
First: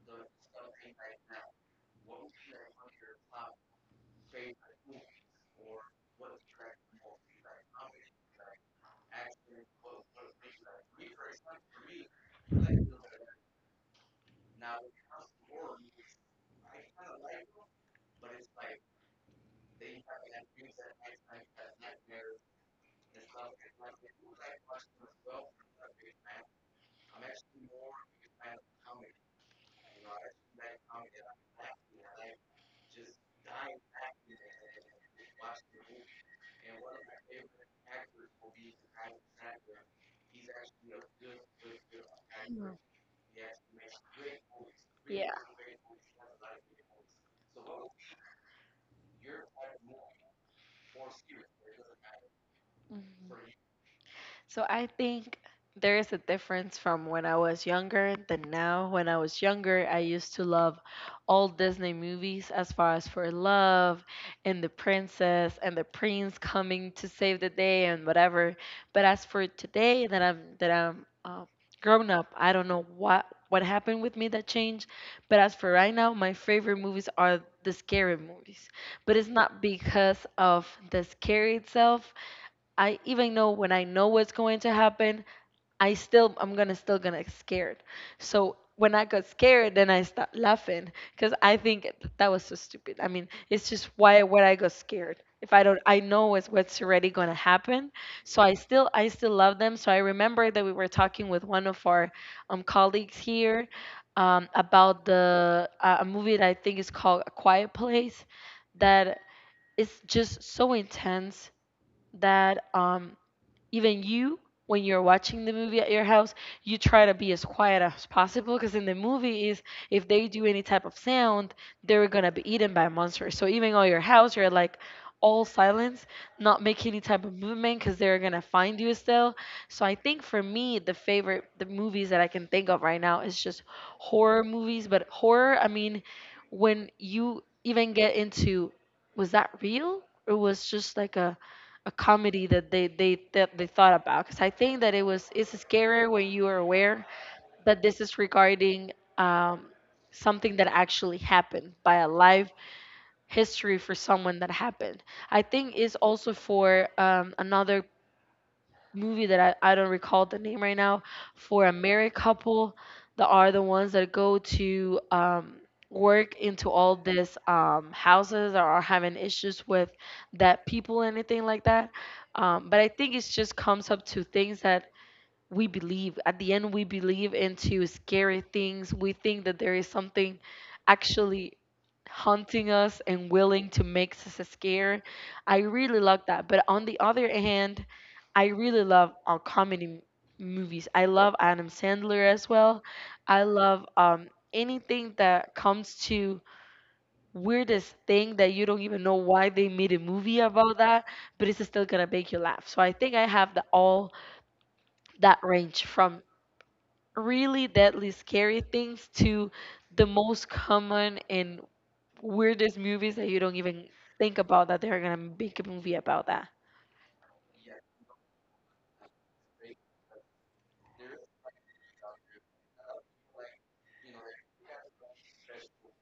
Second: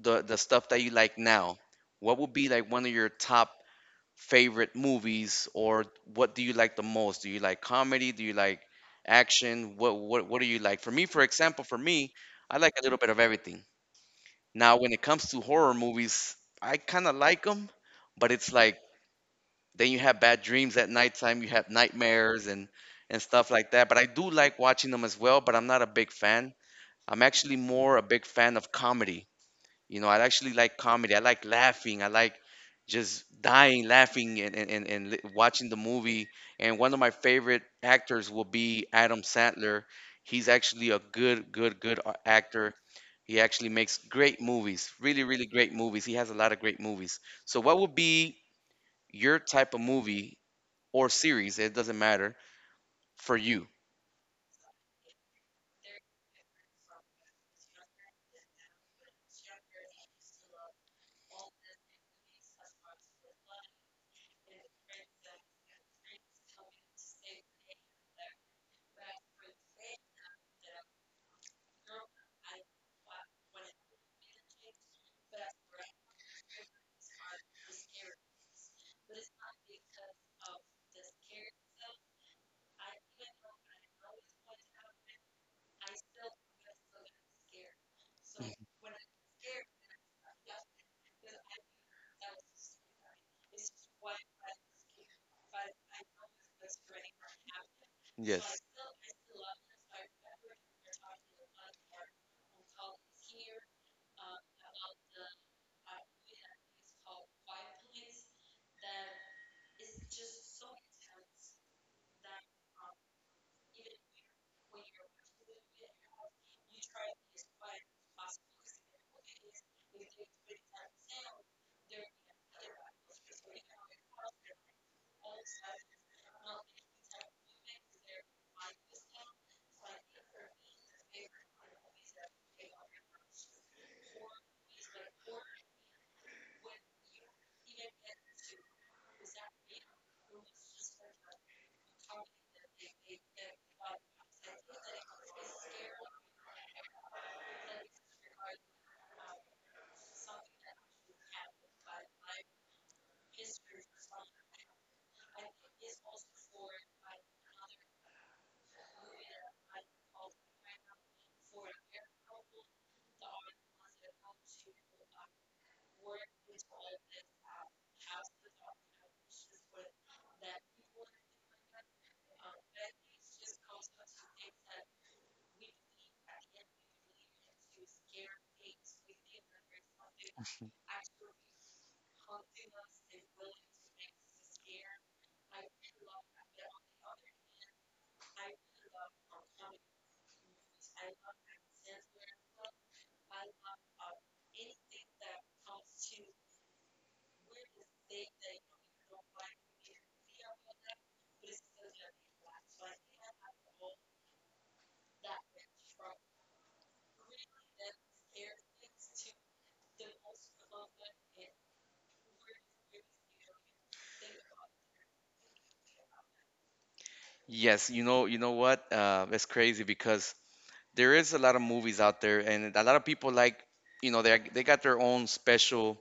A: the stuff that you like now? What would be like one of your top favorite movies or what do you like the most? Do you like comedy? Do you like action? What do you like? For me, for example, for me, I like a little bit of everything. Now, when it comes to horror movies, I kind of like them, but it's like then you have bad dreams at nighttime, you have nightmares and stuff like that. But I do like watching them as well, but I'm not a big fan. I'm actually more a big fan of comedy. You know, I actually like comedy. I like laughing. I like just dying laughing and, watching the movie. And one of my favorite actors will be Adam Sandler. He's actually a good, good, good actor. He actually makes great movies, really, really great movies. He has a lot of great movies. So, what would be your type of movie or series? It doesn't matter
B: Mhm.
A: for you.
B: So I think there is a difference from when I was younger than now. When I was younger, I used to love all Disney movies as far as for love and the princess and the prince coming to save the day and whatever. But as for today that I'm grown up, I don't know what happened with me that changed. But as for right now, my favorite movies are the scary movies. But it's not because of the scare itself. I even know when I know what's going to happen, I'm gonna get scared. So when I got scared, then I stopped laughing because I think that was so stupid. I mean, it's just why when I got scared if I don't I know it's what's already gonna happen. So
A: Yes.
B: I still love them. So I remember that we were talking with one of our colleagues here about the a movie that I think is called A Quiet Place that is just so intense that even you, when you're watching the movie at your house, you try to be as quiet as possible because in the movie is, if they do any type of sound, they're gonna be eaten by monsters. So even on your house you're like all silence, not make any type of movement because they're gonna find you still. So I think for me the movies that I can think of right now is just horror movies. But horror, I mean, when you even get into, was that real or was just like a comedy that they thought about? Because I think that it's scarier when you are aware that this is regarding um, something that actually happened by a live history for someone that happened. I think is also for another movie that I don't recall the name right now, for a married couple that are the ones that go to work into all this houses that are having issues with that people and anything like that. But I think it just comes up to things that we believe at the end we believe into scary things. We think that there is something actually haunting us and willing to make us scared. I really love that, but on the other hand I really love movies. I love Adam Sandler as well. I love anything that comes to weirdest thing that you don't even know why they made a movie about that, but it's still gonna make you laugh. So I think I have the all that range from really deadly scary things to the most common and weirdest movies that you don't even think about that they're gonna make a movie about that.
A: Yes, you know what? That's crazy because there is a lot of movies out there, and a lot of people like, you know, they got their own special.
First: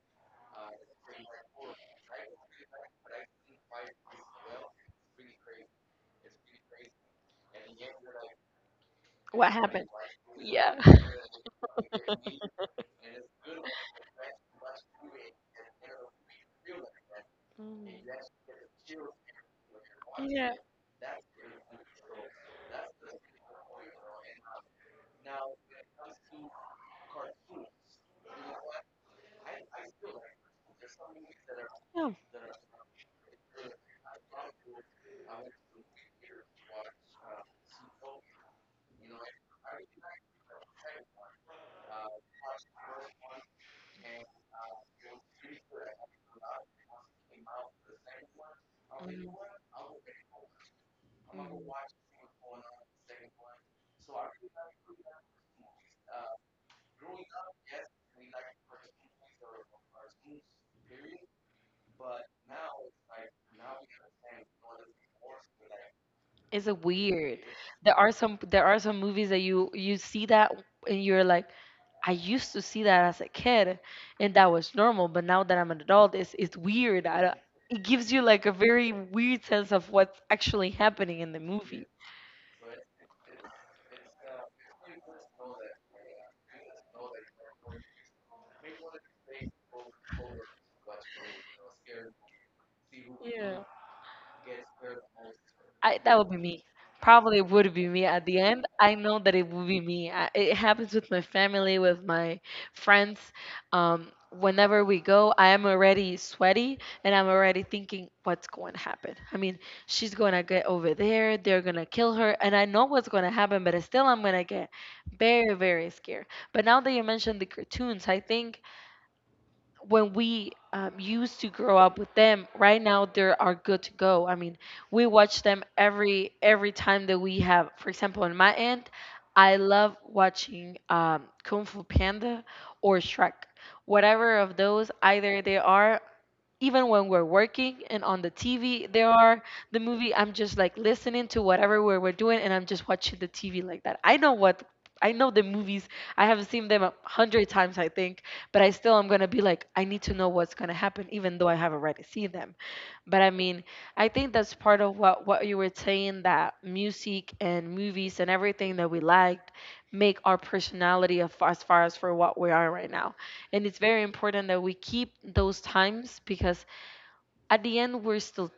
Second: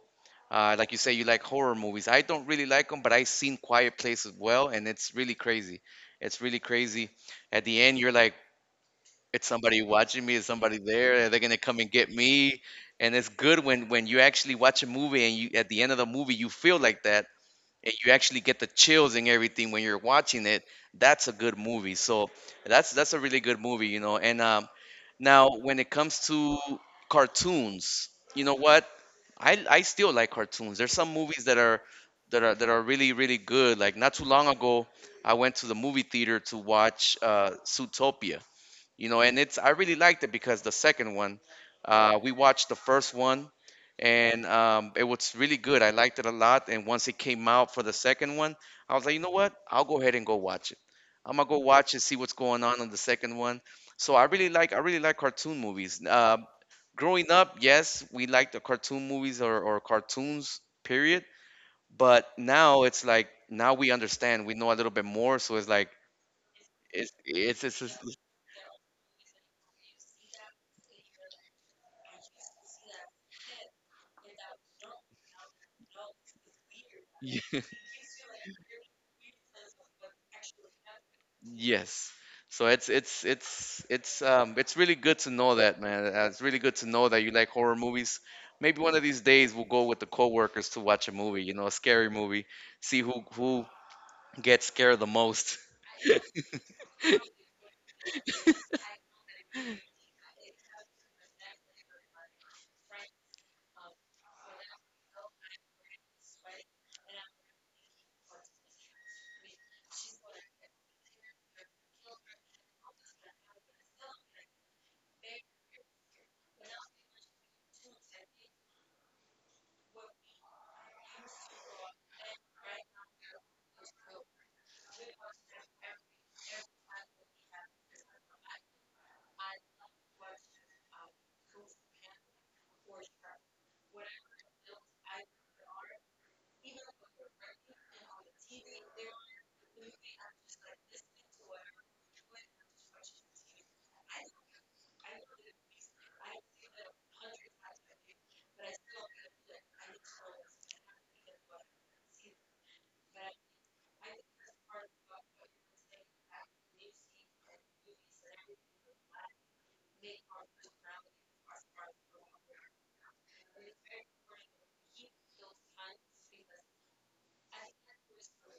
A: Like you say, you like horror movies. I don't really like them, but I've seen Quiet Place as well, and it's really crazy. It's really crazy. At the end, you're like, it's
B: What
A: somebody
B: happened?
A: watching me. Is
B: Yeah.
A: somebody there? Are they gonna come and get me? And it's good when you actually watch a movie and you at the end of the movie you feel like that,
B: Mm.
A: and you actually get the chills and everything when you're watching
B: Yeah.
A: it. That's a good movie. So that's a really good movie, you know. And now when it comes to cartoons, you know what, I still like cartoons. There's some movies that are
B: Yeah. Mm.
A: that are that are really really good. Like not too long ago I went to the movie theater to watch Zootopia, you know, and it's I really liked it because the second one, we watched the first one, and it was really good. I liked it a lot, and once it came out for the second one, I was like, you know what, I'll go ahead and go watch it. I'm gonna go
B: Mm.
A: watch it, see what's going on the second one. So I really like I really like cartoon movies. Growing up, yes, we liked the cartoon movies, or, cartoons period. But now it's like now we understand, we know a little bit more, so it's like
B: It's a
A: it's
B: weird.
A: it's, it's,
B: There are
A: it's
B: some movies that you see that, and you're like, I used to see that as a kid, and that was normal. But now that I'm an adult, it's weird. I don't,
A: it's
B: it gives you like a very weird sense of what's actually happening in the movie.
A: Yes. So it's really good to know that, man. It's really good to know that you like horror movies. Maybe one of these days we'll go with the coworkers to watch a movie, you know, a scary movie, see who gets scared the most.
B: I, that would be me. Probably would be me at the end. I know that it would be me. I, it happens with my family, with my friends. Whenever we go, I am already sweaty and I'm already thinking what's going to happen. I mean, she's going to get over there. They're going to kill her, and I know what's going to happen. But still, I'm going to get very, very scared. But now that you mentioned the cartoons, I think when we used to grow up with them, right now they are good to go. I mean, we watch them every time that we have. For example, on my end, I love watching Kung Fu Panda or Shrek, whatever of those, either they are. Even when we're working and on the TV, there are the movie, I'm just like listening to whatever we're doing, and I'm just watching the TV like that. I know what, I know the movies. I have seen them a hundred times, I think, but I still am gonna be like, I need to know what's gonna happen, even though I have already seen them. But I mean, I think that's part of what you were saying, that music and movies and everything that we liked make our personality of, as far as for what we are right now. And it's very important that we keep those times because at the end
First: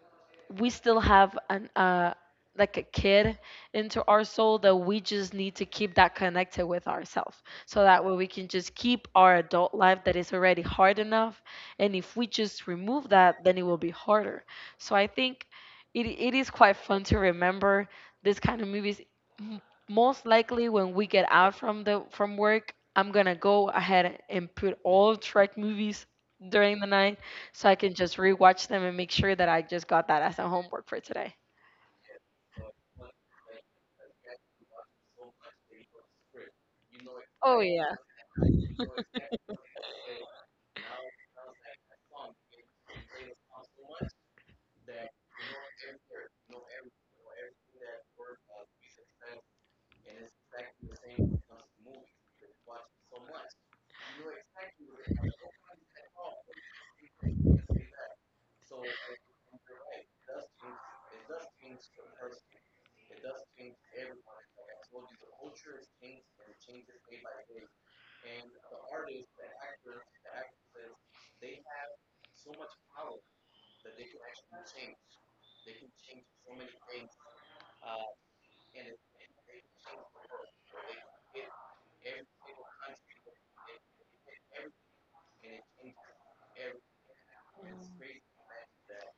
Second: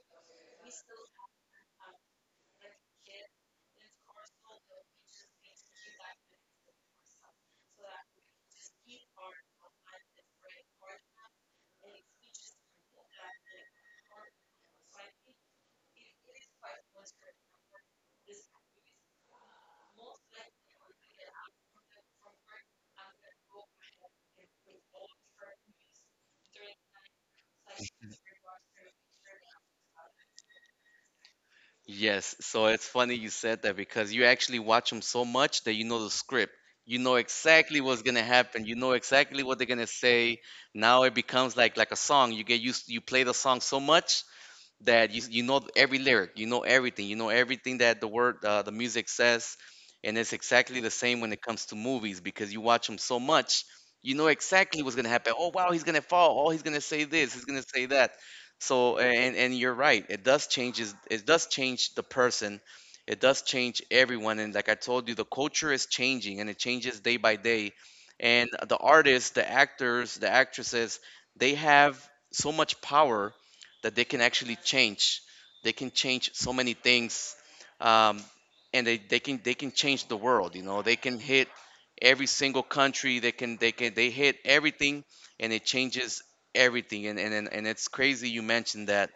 B: we still have an like a kid into our soul, that we just need to keep that connected with ourselves, so that way we can just keep our adult life that is already hard enough. And if we just remove that, then it will be harder. So I think it is quite fun to remember this kind of movies. M- Most likely when we get out from the from work, I'm gonna go ahead and put all track movies during the night, so I can just rewatch them and make sure that I just got that as a homework for today.
A: Yes. So it's funny you said that because you actually watch them so much that you know the script. You know
B: Oh
A: exactly
B: yeah.
A: what's gonna happen. You know exactly what they're gonna say. Now it becomes like a song. You get used you play the song so much that you know every lyric, you know everything that the music says, and it's exactly the same when it comes to movies because you watch them so much, you know exactly what's gonna happen. Oh wow, he's gonna fall. Oh, he's gonna say this. He's gonna say that. So and you're right. It does changes. It does change the person. It does change everyone. And like I told you, the culture is changing and it changes day by day. And the artists, the actors, the actresses, they have so much power that they can actually change. They can change so many things, um, and they can change the world. You know, they can hit every single country. They hit everything, and it changes everything. And it's crazy you mentioned that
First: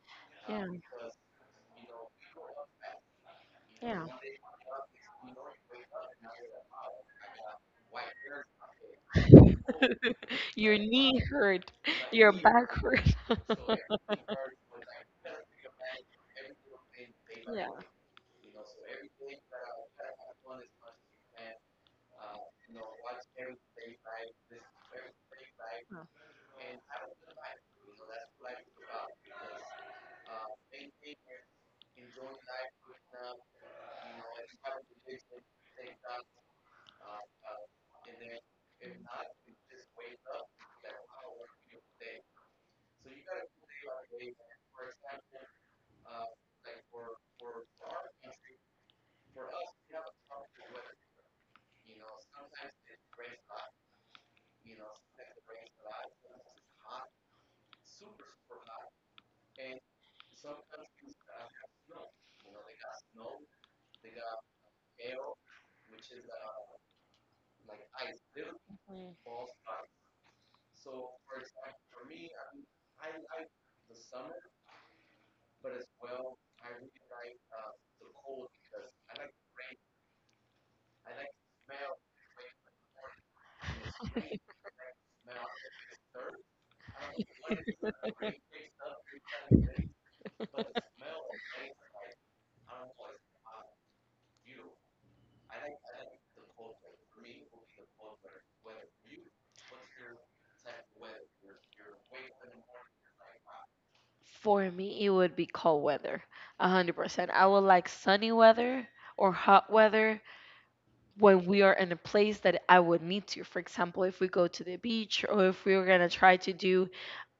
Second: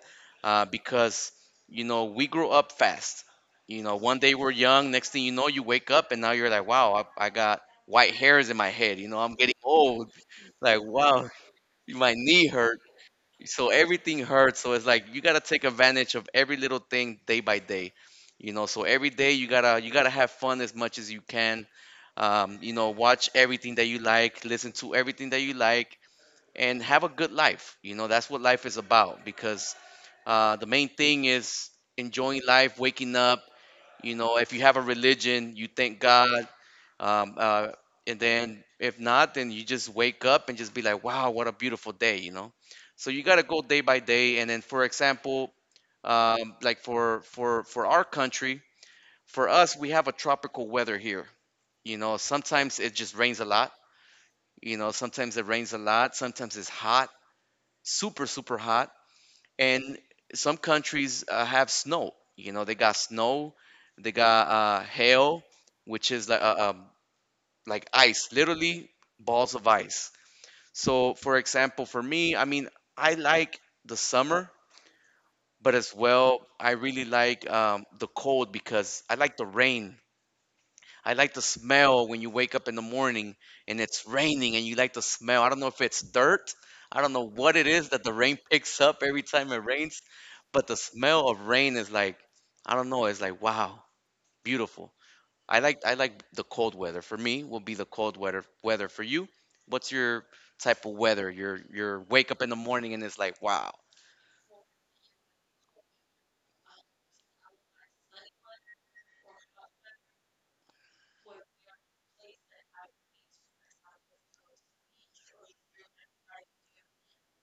B: Yeah.
A: because you know we grew up fast. You know,
B: Yeah.
A: one day we're young. Next thing you know, you wake up and now you're like, wow, I got white hairs in my head. You know, I'm getting old.
B: Your
A: Like,
B: knee
A: wow,
B: hurt.
A: my
B: Your
A: knee
B: back
A: hurt.
B: hurt.
A: So everything hurts, so it's like you gotta take advantage of every little thing day by
B: Yeah.
A: day, you know. So every day you gotta have fun as much as you can. You know, watch everything that you like, listen to everything that you like,
B: No.
A: and have a good life, you know. That's what life is about, because the main thing is enjoying life, waking up. You know, if you have a religion, you thank God. um, uh, and then if not, then you just wake up and just be like, wow, what a beautiful day, you know? So you got to go day by day. And then, for example, like for our country, for us, we have a tropical weather here. You know, sometimes it just rains a lot. You know, sometimes it rains a lot. Sometimes it's hot, super hot. And some countries have snow. You know, they got snow, they got hail, which is like like ice, literally
B: Mm.
A: balls of ice. So, for example, for me, I mean, I like the summer, but as well, I really like the cold because I like the rain. I like the smell when you wake up in the morning and it's raining and you like the smell. I don't know if it's dirt. I don't know what it is that the rain picks up every time it rains, but the smell of rain is like, I don't know, it's like, wow, beautiful. I like the cold weather. For me, will be the cold weather. Weather for you, what's your type of weather? Your wake up in the morning and it's like, wow,
B: For me, it would be cold weather, 100%. I would like sunny weather or hot weather when we are in a place that I would need to. For example, if we go to the beach or if we are going to try to do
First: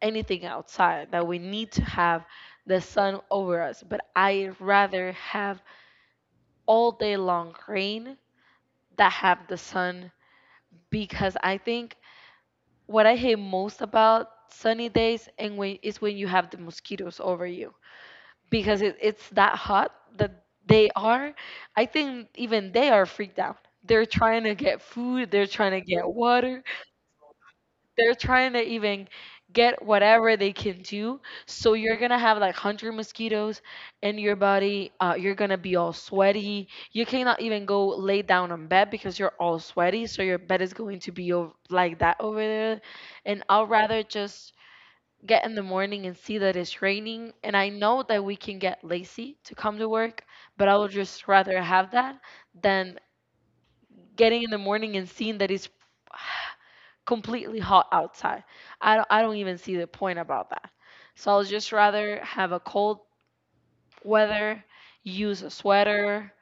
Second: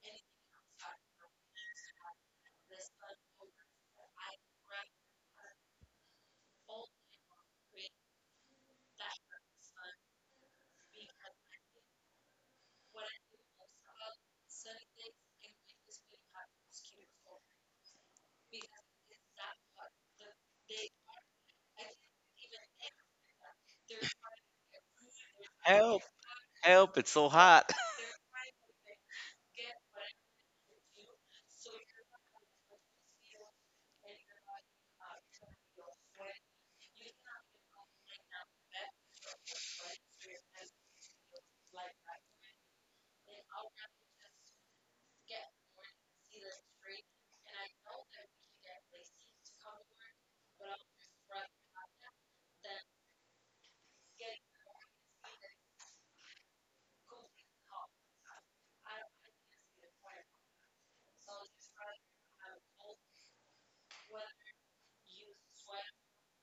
B: anything outside, that we need to have the sun over us. But I rather have all day long rain than have the sun, because I think what I hate most about sunny days and when is when you have the mosquitoes over you, because it's that hot that they are. I think even they are freaked out. They're trying to get food, they're trying to
A: help,
B: get water.
A: help! It's so hot.
B: They're trying to even get whatever they can do. So you're gonna have like 100 mosquitoes in your body. You're gonna be all sweaty. You cannot even go lay down on bed because you're all sweaty. So your bed is going to be over, like that over there. And I'll rather just get in the morning and see that it's raining. And I know that we can get lazy to come to work, but I would just rather have that than getting in the morning and seeing that it's completely hot outside. I don't even see the point about that. So I'll just rather have a cold weather, use a sweater,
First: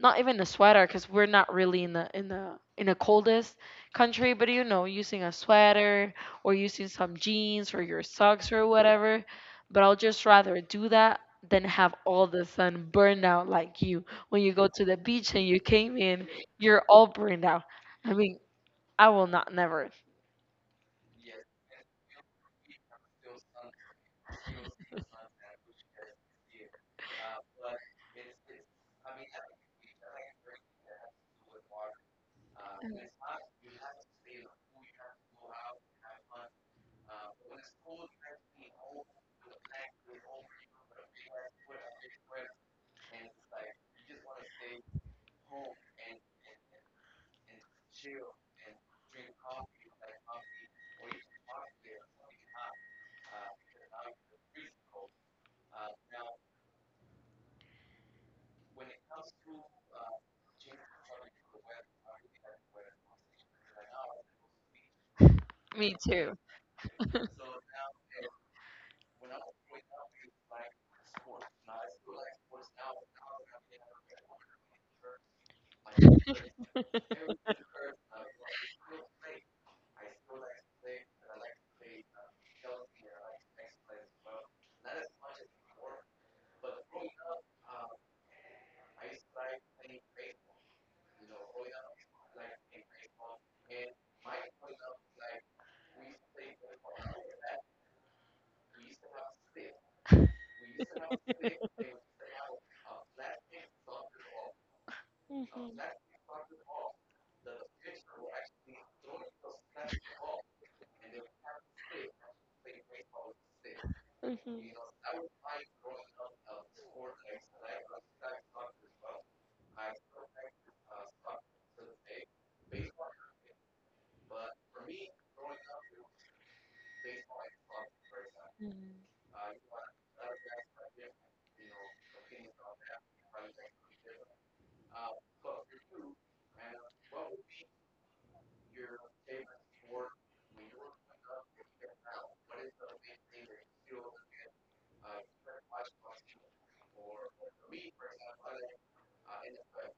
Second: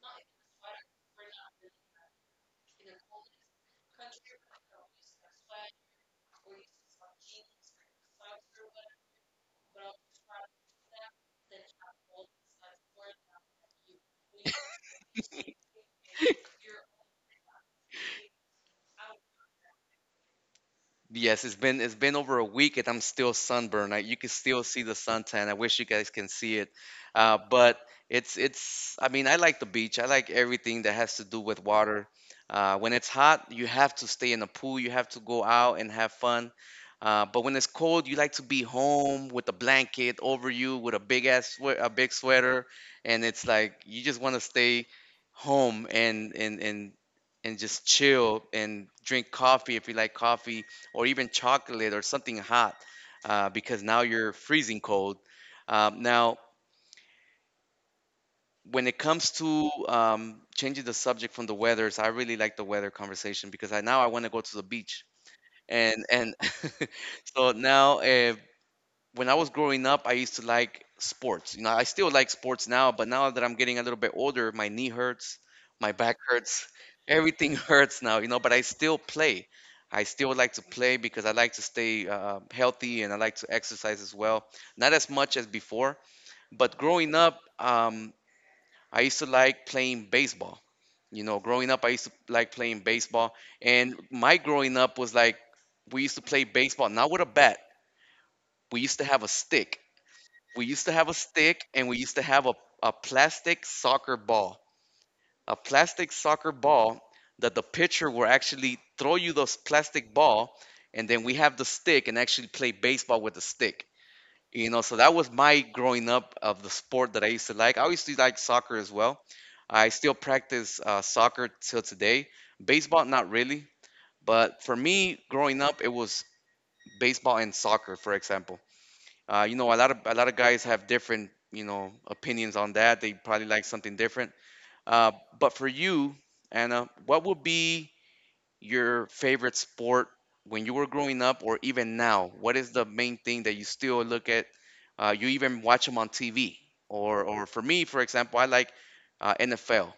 B: not even a sweater because we're not really in the in the in the coldest country, but you know, using a sweater or using some jeans or your socks or whatever. But I'll just rather do that than have all the sun burned out like you when you go to the beach and you came in, you're all burned out. I mean, I will not never.
A: Yes, it's been over a week and I'm still sunburned. I, you can still see the suntan. I wish you guys can see it. But it's I mean, I like the beach. I like everything that has to do with water. When it's hot, you have to stay in the pool. You have to go out and have fun. But when it's cold, you like to be home with a blanket over you, with a big ass a big sweater, and it's like you just want to stay home and just chill and drink coffee if you like coffee or even chocolate or something hot because now you're freezing cold. Now, when it comes to changing the subject from the weather, so I really like the weather conversation because I now I want to go to the beach
B: Me
A: and
B: too.
A: so now when I was growing up, I used to like sports. You know, I still like sports now, but now that I'm getting a little bit older, my knee hurts, my back hurts, everything hurts now, you know, but I still play. I still like to play because I like to stay healthy and I like to exercise as well. Not as much as before, but growing up, I used to like playing baseball. You know, growing up, I used to like playing baseball. And my growing up was like, we used to play baseball, not with a bat, we used to have a stick we used to have a stick and we used to have a plastic soccer ball. A plastic soccer ball that the pitcher will actually throw you this plastic ball and then we have the stick and actually play baseball with the stick. You know, so that was my growing up of the sport that I used to like. I used to like soccer as well. I still practice soccer till today. Baseball, not really. But for me, growing up, it was baseball and soccer, for example.
B: Mm-hmm.
A: You know, a lot of guys have different, you know, opinions on that. They probably like something different. Uh, but for you, Anna, what would be your favorite sport when you were growing up, or even now? What is the main thing that you still look at? You even watch them on TV, or for me, for example, I like NFL.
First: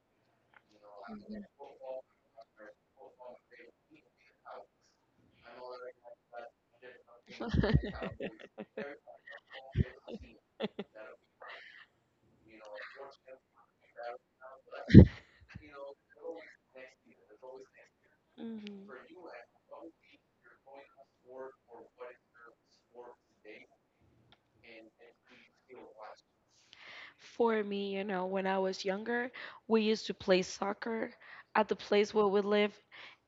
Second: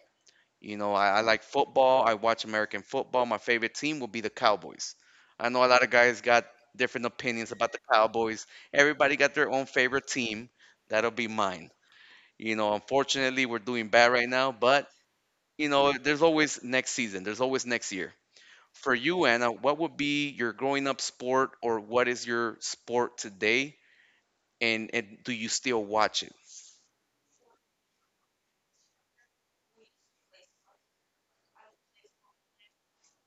A: You know, I like football. I watch American football. My favorite team will be the Cowboys. I know a lot of guys got different opinions about the Cowboys. Everybody got their own favorite team. That'll be mine. You know, unfortunately, we're doing bad right now, but, you know, there's always next season, there's always next year.
B: Hmm.
A: For you, Anna, what would be your growing up sport or what is your sport today? And do you still watch
B: For me, you know, when I was younger, we used to play soccer at the place where we live,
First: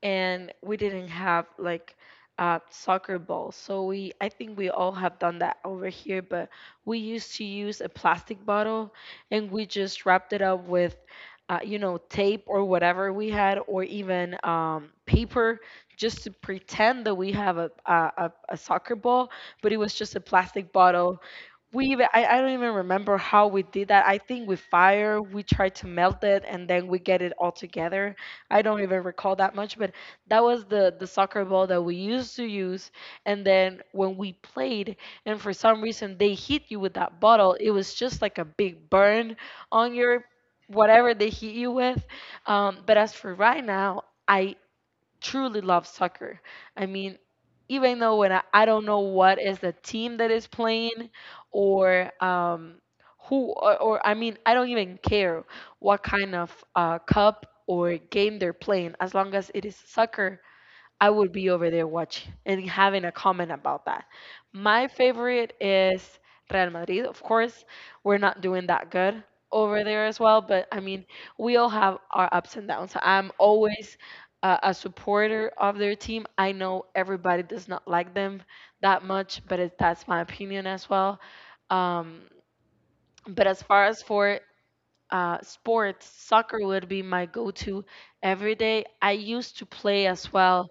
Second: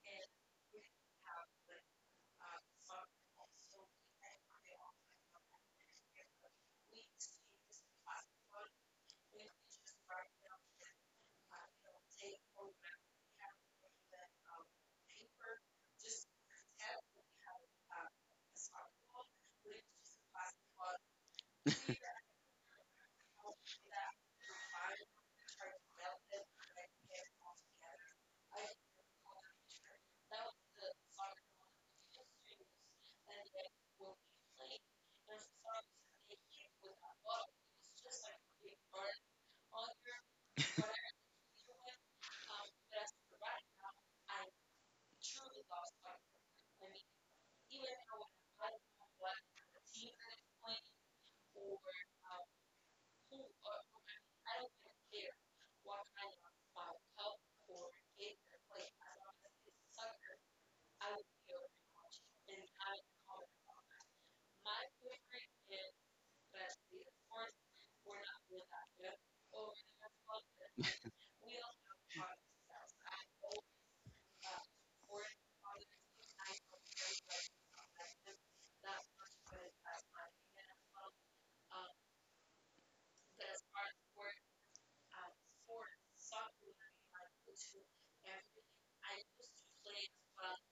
B: and we didn't have like soccer balls. So we, I think we all have done that over here, but we used to use a plastic bottle, and we just wrapped it up with. You know, tape or whatever we had, or even paper, just to pretend that we have a soccer ball, but it was just a plastic bottle. We
A: it?
B: even I don't even remember how we did that. I think with fire we tried to melt it and then we get it all together. I don't even recall that much, but that was the soccer ball that we used to use. And then when we played and for some reason they hit you with that bottle, it was just like a big burn on your whatever they hit you with. But as for right now, I truly love soccer. I mean, even though when I don't know what is the team that is playing or I mean, I don't even care what kind of cup or game they're playing as long as it is soccer I would be over there watching and having a comment about that. My favorite is Real Madrid. Of course, we're not doing that good over there as well, but I mean, we all have our ups and downs. I'm always a supporter of their team. I know everybody does not like them that much, but it, that's my opinion as well. Um, but as far as for sports, soccer would be my go-to every day. I used to play as well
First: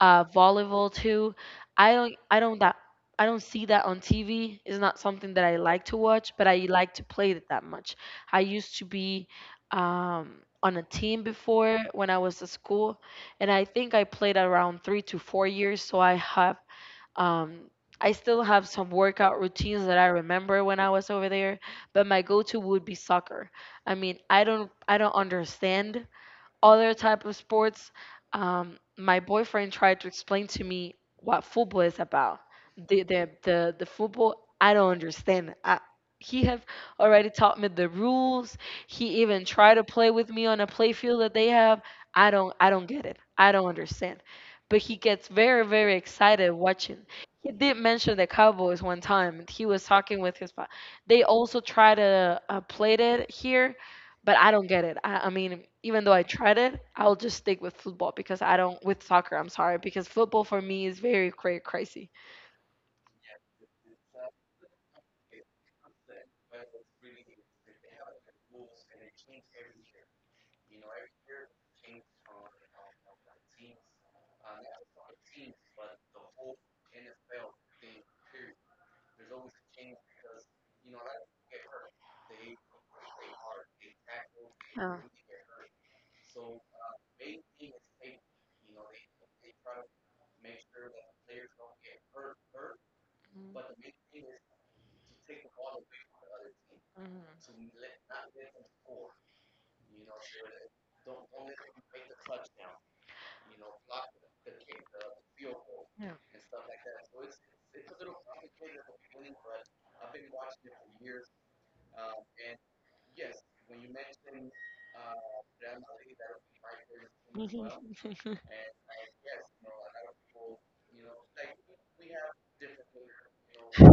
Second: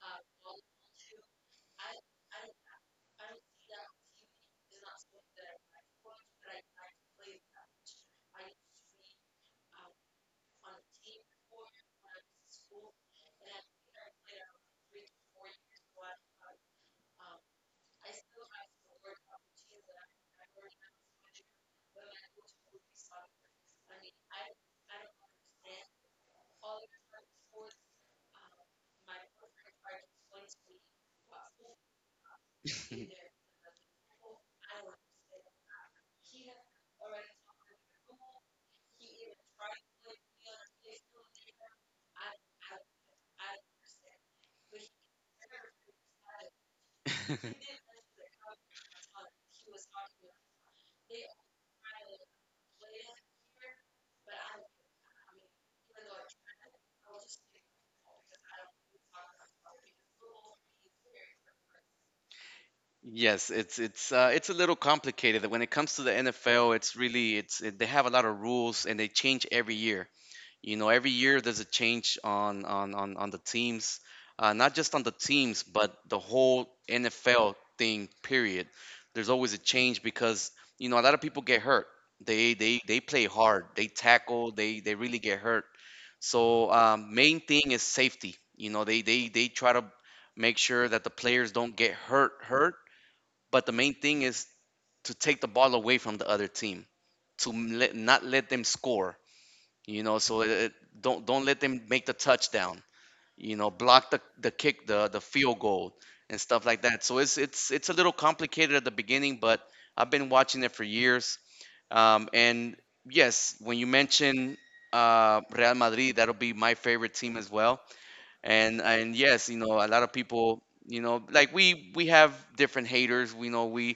B: volleyball too. I don't, I don't that, I don't see that on TV. It's not something that I like to watch, but I like to play it that much. I used to be on a team before when I was at school, and I think I played around 3 to 4 years. So I have um, I still have some workout routines that I remember when I was over there, but my go-to would be soccer. I mean, I don't understand other type of sports. My boyfriend tried to explain to me what football is about. The football I don't understand. He have already taught me the rules. He even tried to play with me on a play field that they have. I don't get it. I don't understand. But he gets very very excited watching. He did mention the Cowboys one time. He was talking with his. They also try to play it here but I don't get it. I mean, even though I tried it, I'll just stick with football because I don't with soccer. I'm sorry because football for me is very crazy.
A: Yes, it's a little complicated. When it comes to the NFL, it's really they have a lot of rules and they change every year. You know, every year there's a change on the teams, not just on the teams, but the whole NFL thing. Period. There's always a change because you know a lot of people get hurt. They play hard. They tackle. They
B: Uh,
A: they really get hurt. So main thing is safety. You know, they try to make sure that the players don't get hurt, but the main thing
B: mhm,
A: is to take the ball away from the other team, to let, not let them score. You know, so don't let them make the touchdown. You know, block the kick, the field goal, and stuff like that. So it's a little complicated at the beginning, but I've been watching it for years. And yes, when you mention Real Madrid, that'll be my favorite team
B: yeah.
A: as well,
B: Mhm.
A: and yes, you know, a lot of people, you know, like we have different haters, we know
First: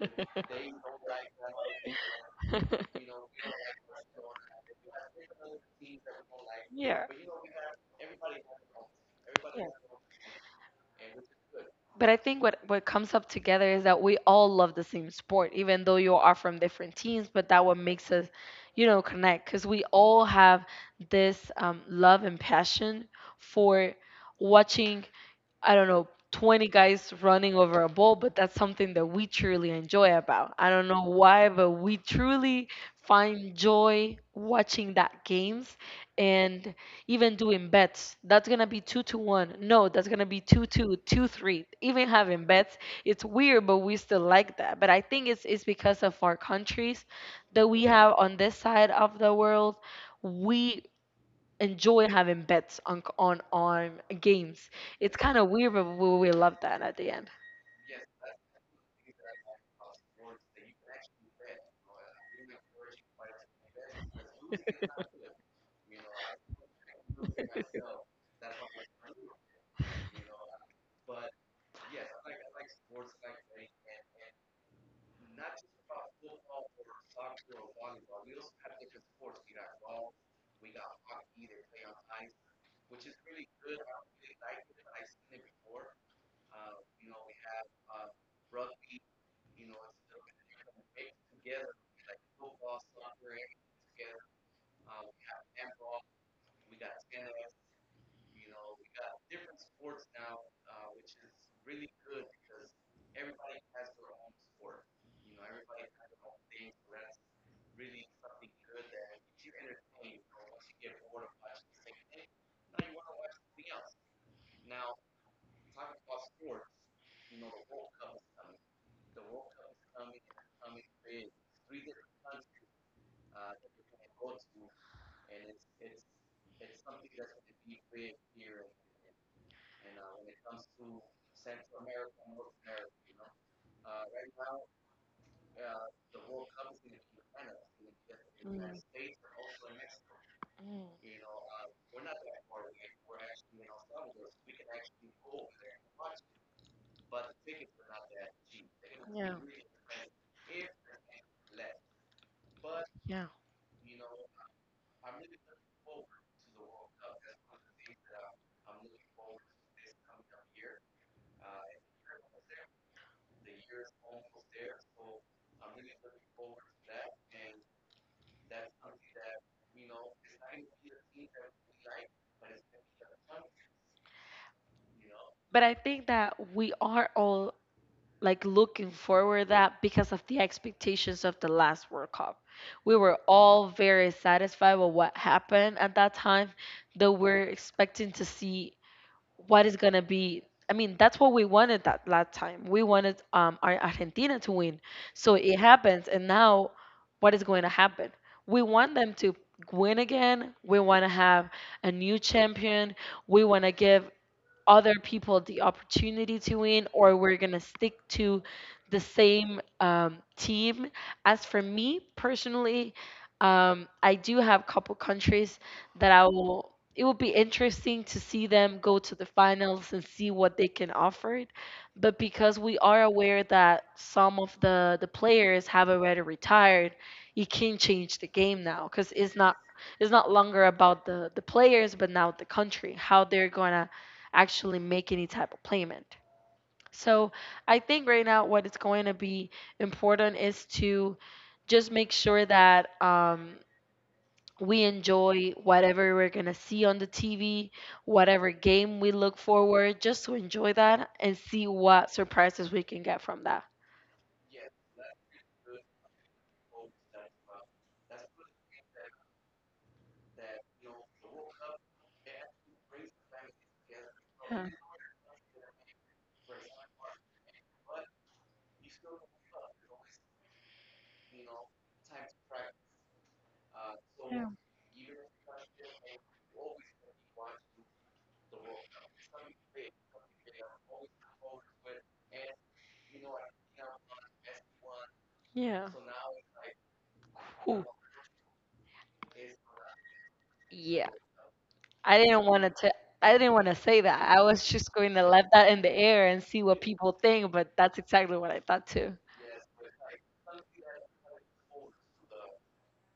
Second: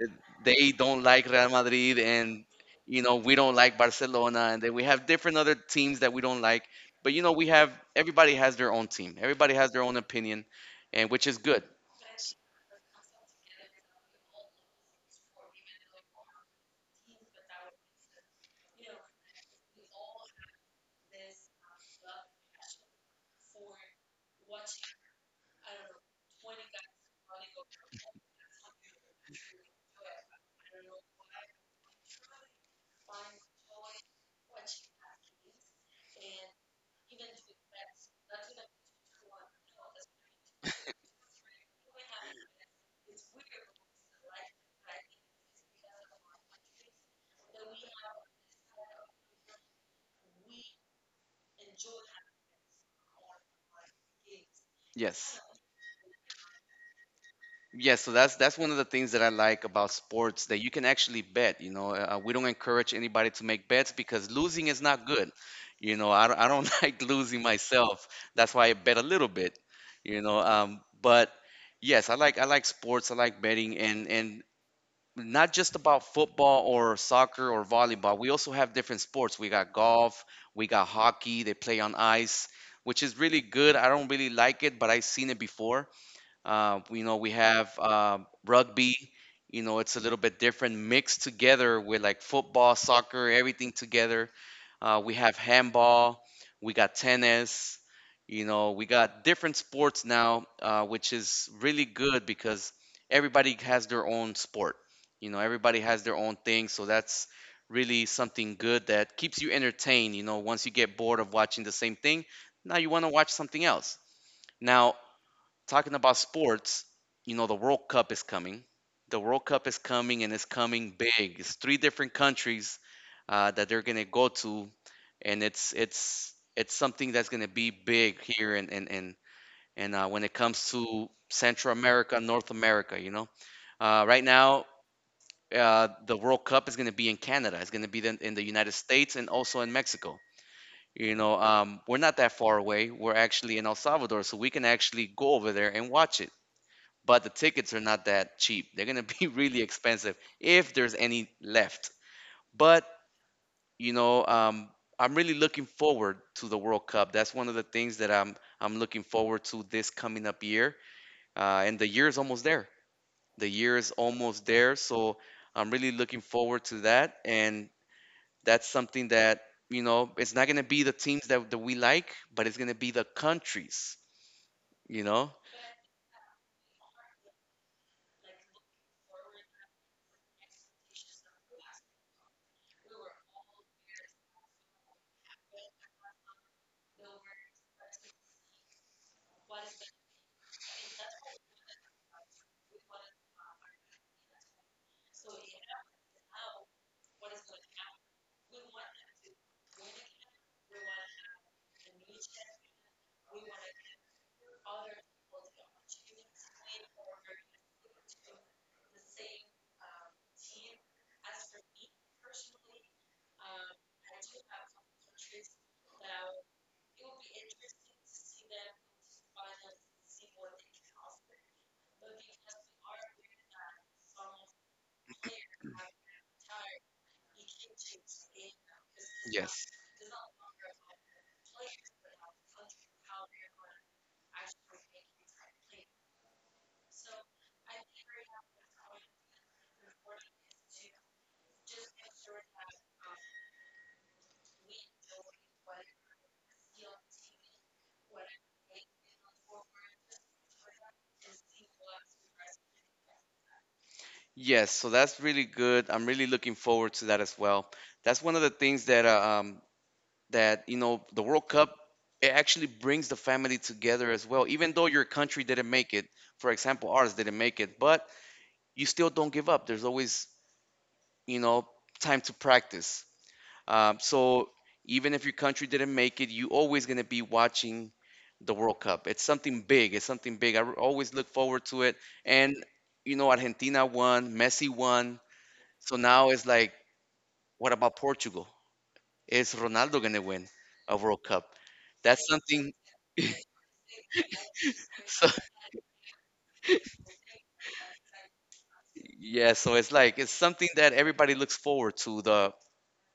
A: eh, they don't like Real Madrid, and you know we don't like Barcelona, and then we have different other teams that we don't like.
B: Yeah.
A: But you know we have, everybody has their own team, everybody
B: Yeah.
A: has their own opinion, and which is good.
B: But I think what comes up together is that we all love the same sport, even though you are from different teams. But that what makes us, you know, connect because we all have this love and passion for watching I don't know, 20 guys running over a ball, but that's something that we truly enjoy about. I don't know why, but we truly find joy watching that games and even doing bets. That's going to be 2-1. No, that's going to be 2 2 2 3. Even having bets, it's weird, but we still like that. But I think it's because of our countries that we have on this side of the world. We enjoy having bets on c- on games. It's kind
A: Yes.
B: of weird, but we love that at the end.
A: Yeah, so that's one of the things that I like about sports, that you can actually bet. You know, we don't encourage anybody to make bets because losing is not good. You know, I don't like losing myself. That's why I bet a little bit. You know, but yes, I like sports. I like betting, and not just about football or soccer or volleyball. We also have different sports. We got golf. We got hockey. They play on ice, which is really good. I don't really like it, but I've seen it before. You know, we have rugby. You know, it's a little bit different, mixed together with like football, soccer, everything together. We have handball. We got tennis. You know, we got different sports now, which is really good because everybody has their own sport. You know, everybody has their own thing, so that's really something good that keeps you entertained. You know, once you get bored of watching the same thing, now you want to watch something else. Now, talking about sports, you know, the World Cup is coming. The World Cup is coming and it's coming big. It's three different countries that they're gonna go to, and it's something that's gonna be big here, and when it comes to Central America, North America, you know, right now the World Cup is gonna be in Canada. It's gonna be then in the
B: Mm.
A: United States and also in Mexico.
B: Mm.
A: You know, we're not that far away. We're actually in El Salvador, so we can actually go over there and watch it, but the tickets are not that cheap. They're gonna be
B: Yeah.
A: really expensive if there's any left. But
B: Yeah.
A: you know, I'm really looking forward to the World Cup. That's one of the things that I'm looking forward to this coming up year. And the year is almost there. The year is almost there, so I'm really looking forward to that. And that's something that, you know, it's not gonna be the teams that, we like, but it's gonna be the countries. You know?
B: But I think that we are all like looking forward that because of the expectations of the last World Cup. We were all very satisfied with what happened at that time, though we're expecting to see what is gonna be. I mean, that's what we wanted that last time. We wanted our Argentina to win, so it happens. And now, what is going to happen? We want them to win again. We want to have a new champion. We want to give other people the opportunity to win or we're going to stick to the same team. As for me personally, I do have a couple countries that I will. It will be interesting to see them go to the finals and see what they can offer. But because we are aware that some of the players have already retired, it can change the game now because
A: Yes.
B: it's not longer about the players, but now the country, how they're gonna actually make any type of payment. So I think right now what it's going to be important is to just make sure that we enjoy whatever we're going to see on the TV, whatever game we look forward, just to enjoy that and see what surprises we can get from that.
A: Yes, so that's really good. I'm really looking forward to that as well. That's one of the things that that you know the World Cup, it actually brings the family together as well.
B: Yeah.
A: Even though your country didn't make it, for example, ours didn't make it, but you still don't give up. There's always, you know, time to practice. So even if your country didn't make it, you always gonna be watching the World Cup. It's something big. It's something big. I always look forward to it. And you know, Argentina won, Messi won,
B: Yeah.
A: so now it's like, what
B: Whew.
A: about Portugal? Is Ronaldo going to win a
B: Yeah.
A: World Cup?
B: I
A: That's
B: didn't want to
A: something.
B: tell. I didn't want to say that. I was just going to
A: So
B: let that in the air and see what people think, but that's exactly what I thought too.
A: yeah, so it's like it's something that everybody looks forward to,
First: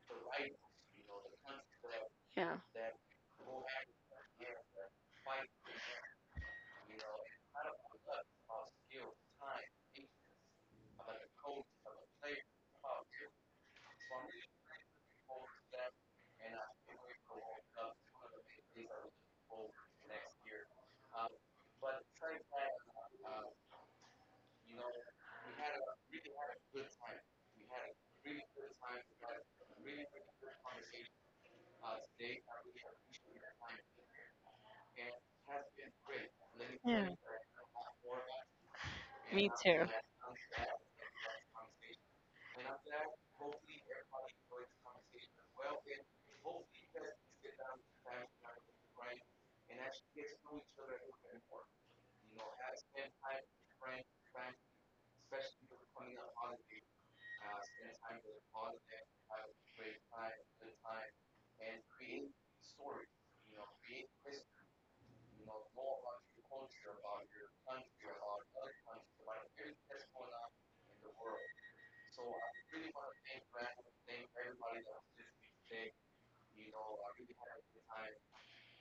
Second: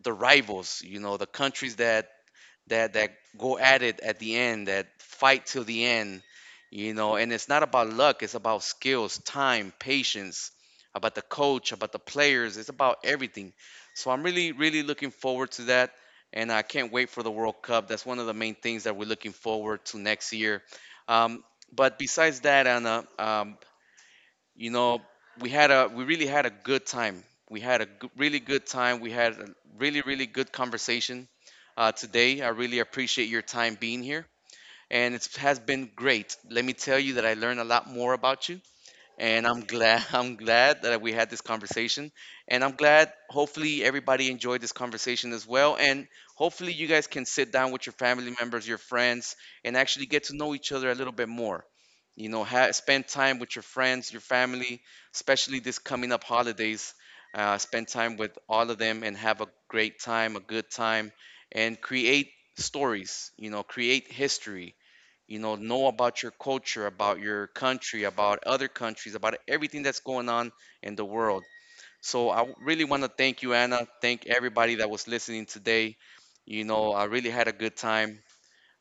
A: the rivals, you know, the countries that
B: Yeah.
A: that go at it at the end, that fight till the end, you know. And it's not about luck; it's about skills, time, patience, about the coach, about the players. It's about everything. So I'm really, really looking forward to that, and I can't wait for the World Cup. That's one of the main things that we're looking forward to next year. Um, but besides that, Anna, you know, we really had a good time, we had a g- really good time, we had a really, really good conversation today. I really appreciate your time being here, and it has been great. Let me tell you that I learned a lot more about you, and I'm glad, I'm glad that we had this conversation, and I'm glad hopefully everybody enjoyed this conversation as well. And hopefully you guys can sit down with your family members, your friends and actually get to know each other a little bit more. You know, spend time with your friends, your family, especially this coming up holidays. Spend time with all of them and have a great time, a good time, and create stories, you know, create history. You know about your culture, about your country, about other countries, about everything that's going on in the world. So really want to thank you, Anna, thank everybody that was listening today. You know, I really had a good time.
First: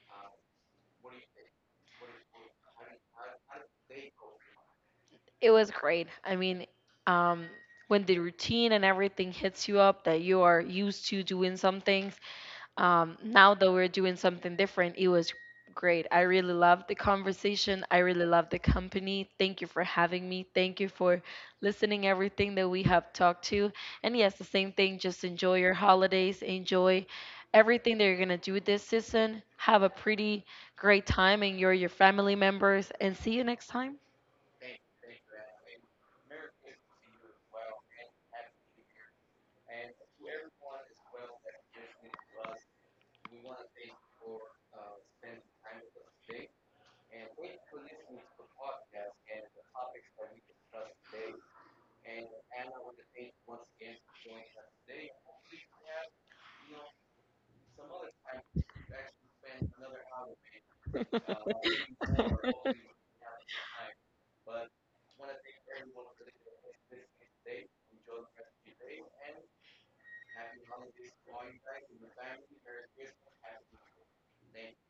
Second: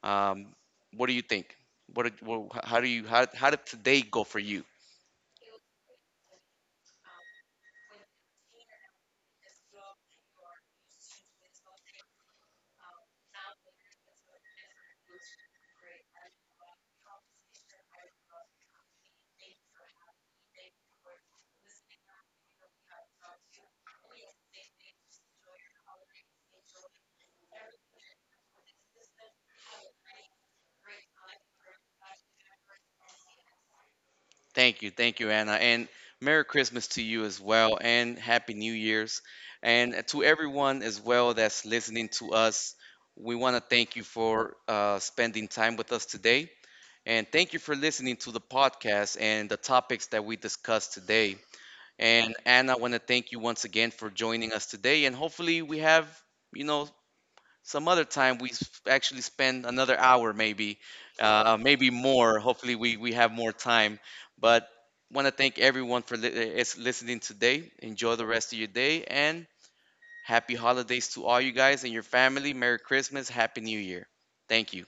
A: um, what do you think? What, did- wha- how do you How did today go for you?
B: It was great. I mean, um, when the routine and everything hits you up that you are used to doing something, now that we're doing something different, it was great. I really loved the conversation. I really loved the company. Thank you for having me. Thank you for listening everything that we have talked to. And yes, the same thing. Just enjoy your holidays. Enjoy everything that you're gonna do this season. Have a pretty great time. Enjoy your family members, and see you next time.
A: Thank you, thank you, Anna, and Merry Christmas to you as well and Happy New Year's, and to everyone as well that's listening to us, we want to thank you for spending time with us today. And thank you for listening to the podcast and the topics that we discussed today. And Anna, I want to thank you once again for joining us today. And hopefully, we have, you know, some other time actually spend another hour, maybe, maybe more. Hopefully, we have more time. But want to thank everyone for is listening today. Enjoy the rest of your day and happy holidays to all you guys and your family. Merry Christmas. Happy New Year. Thank you.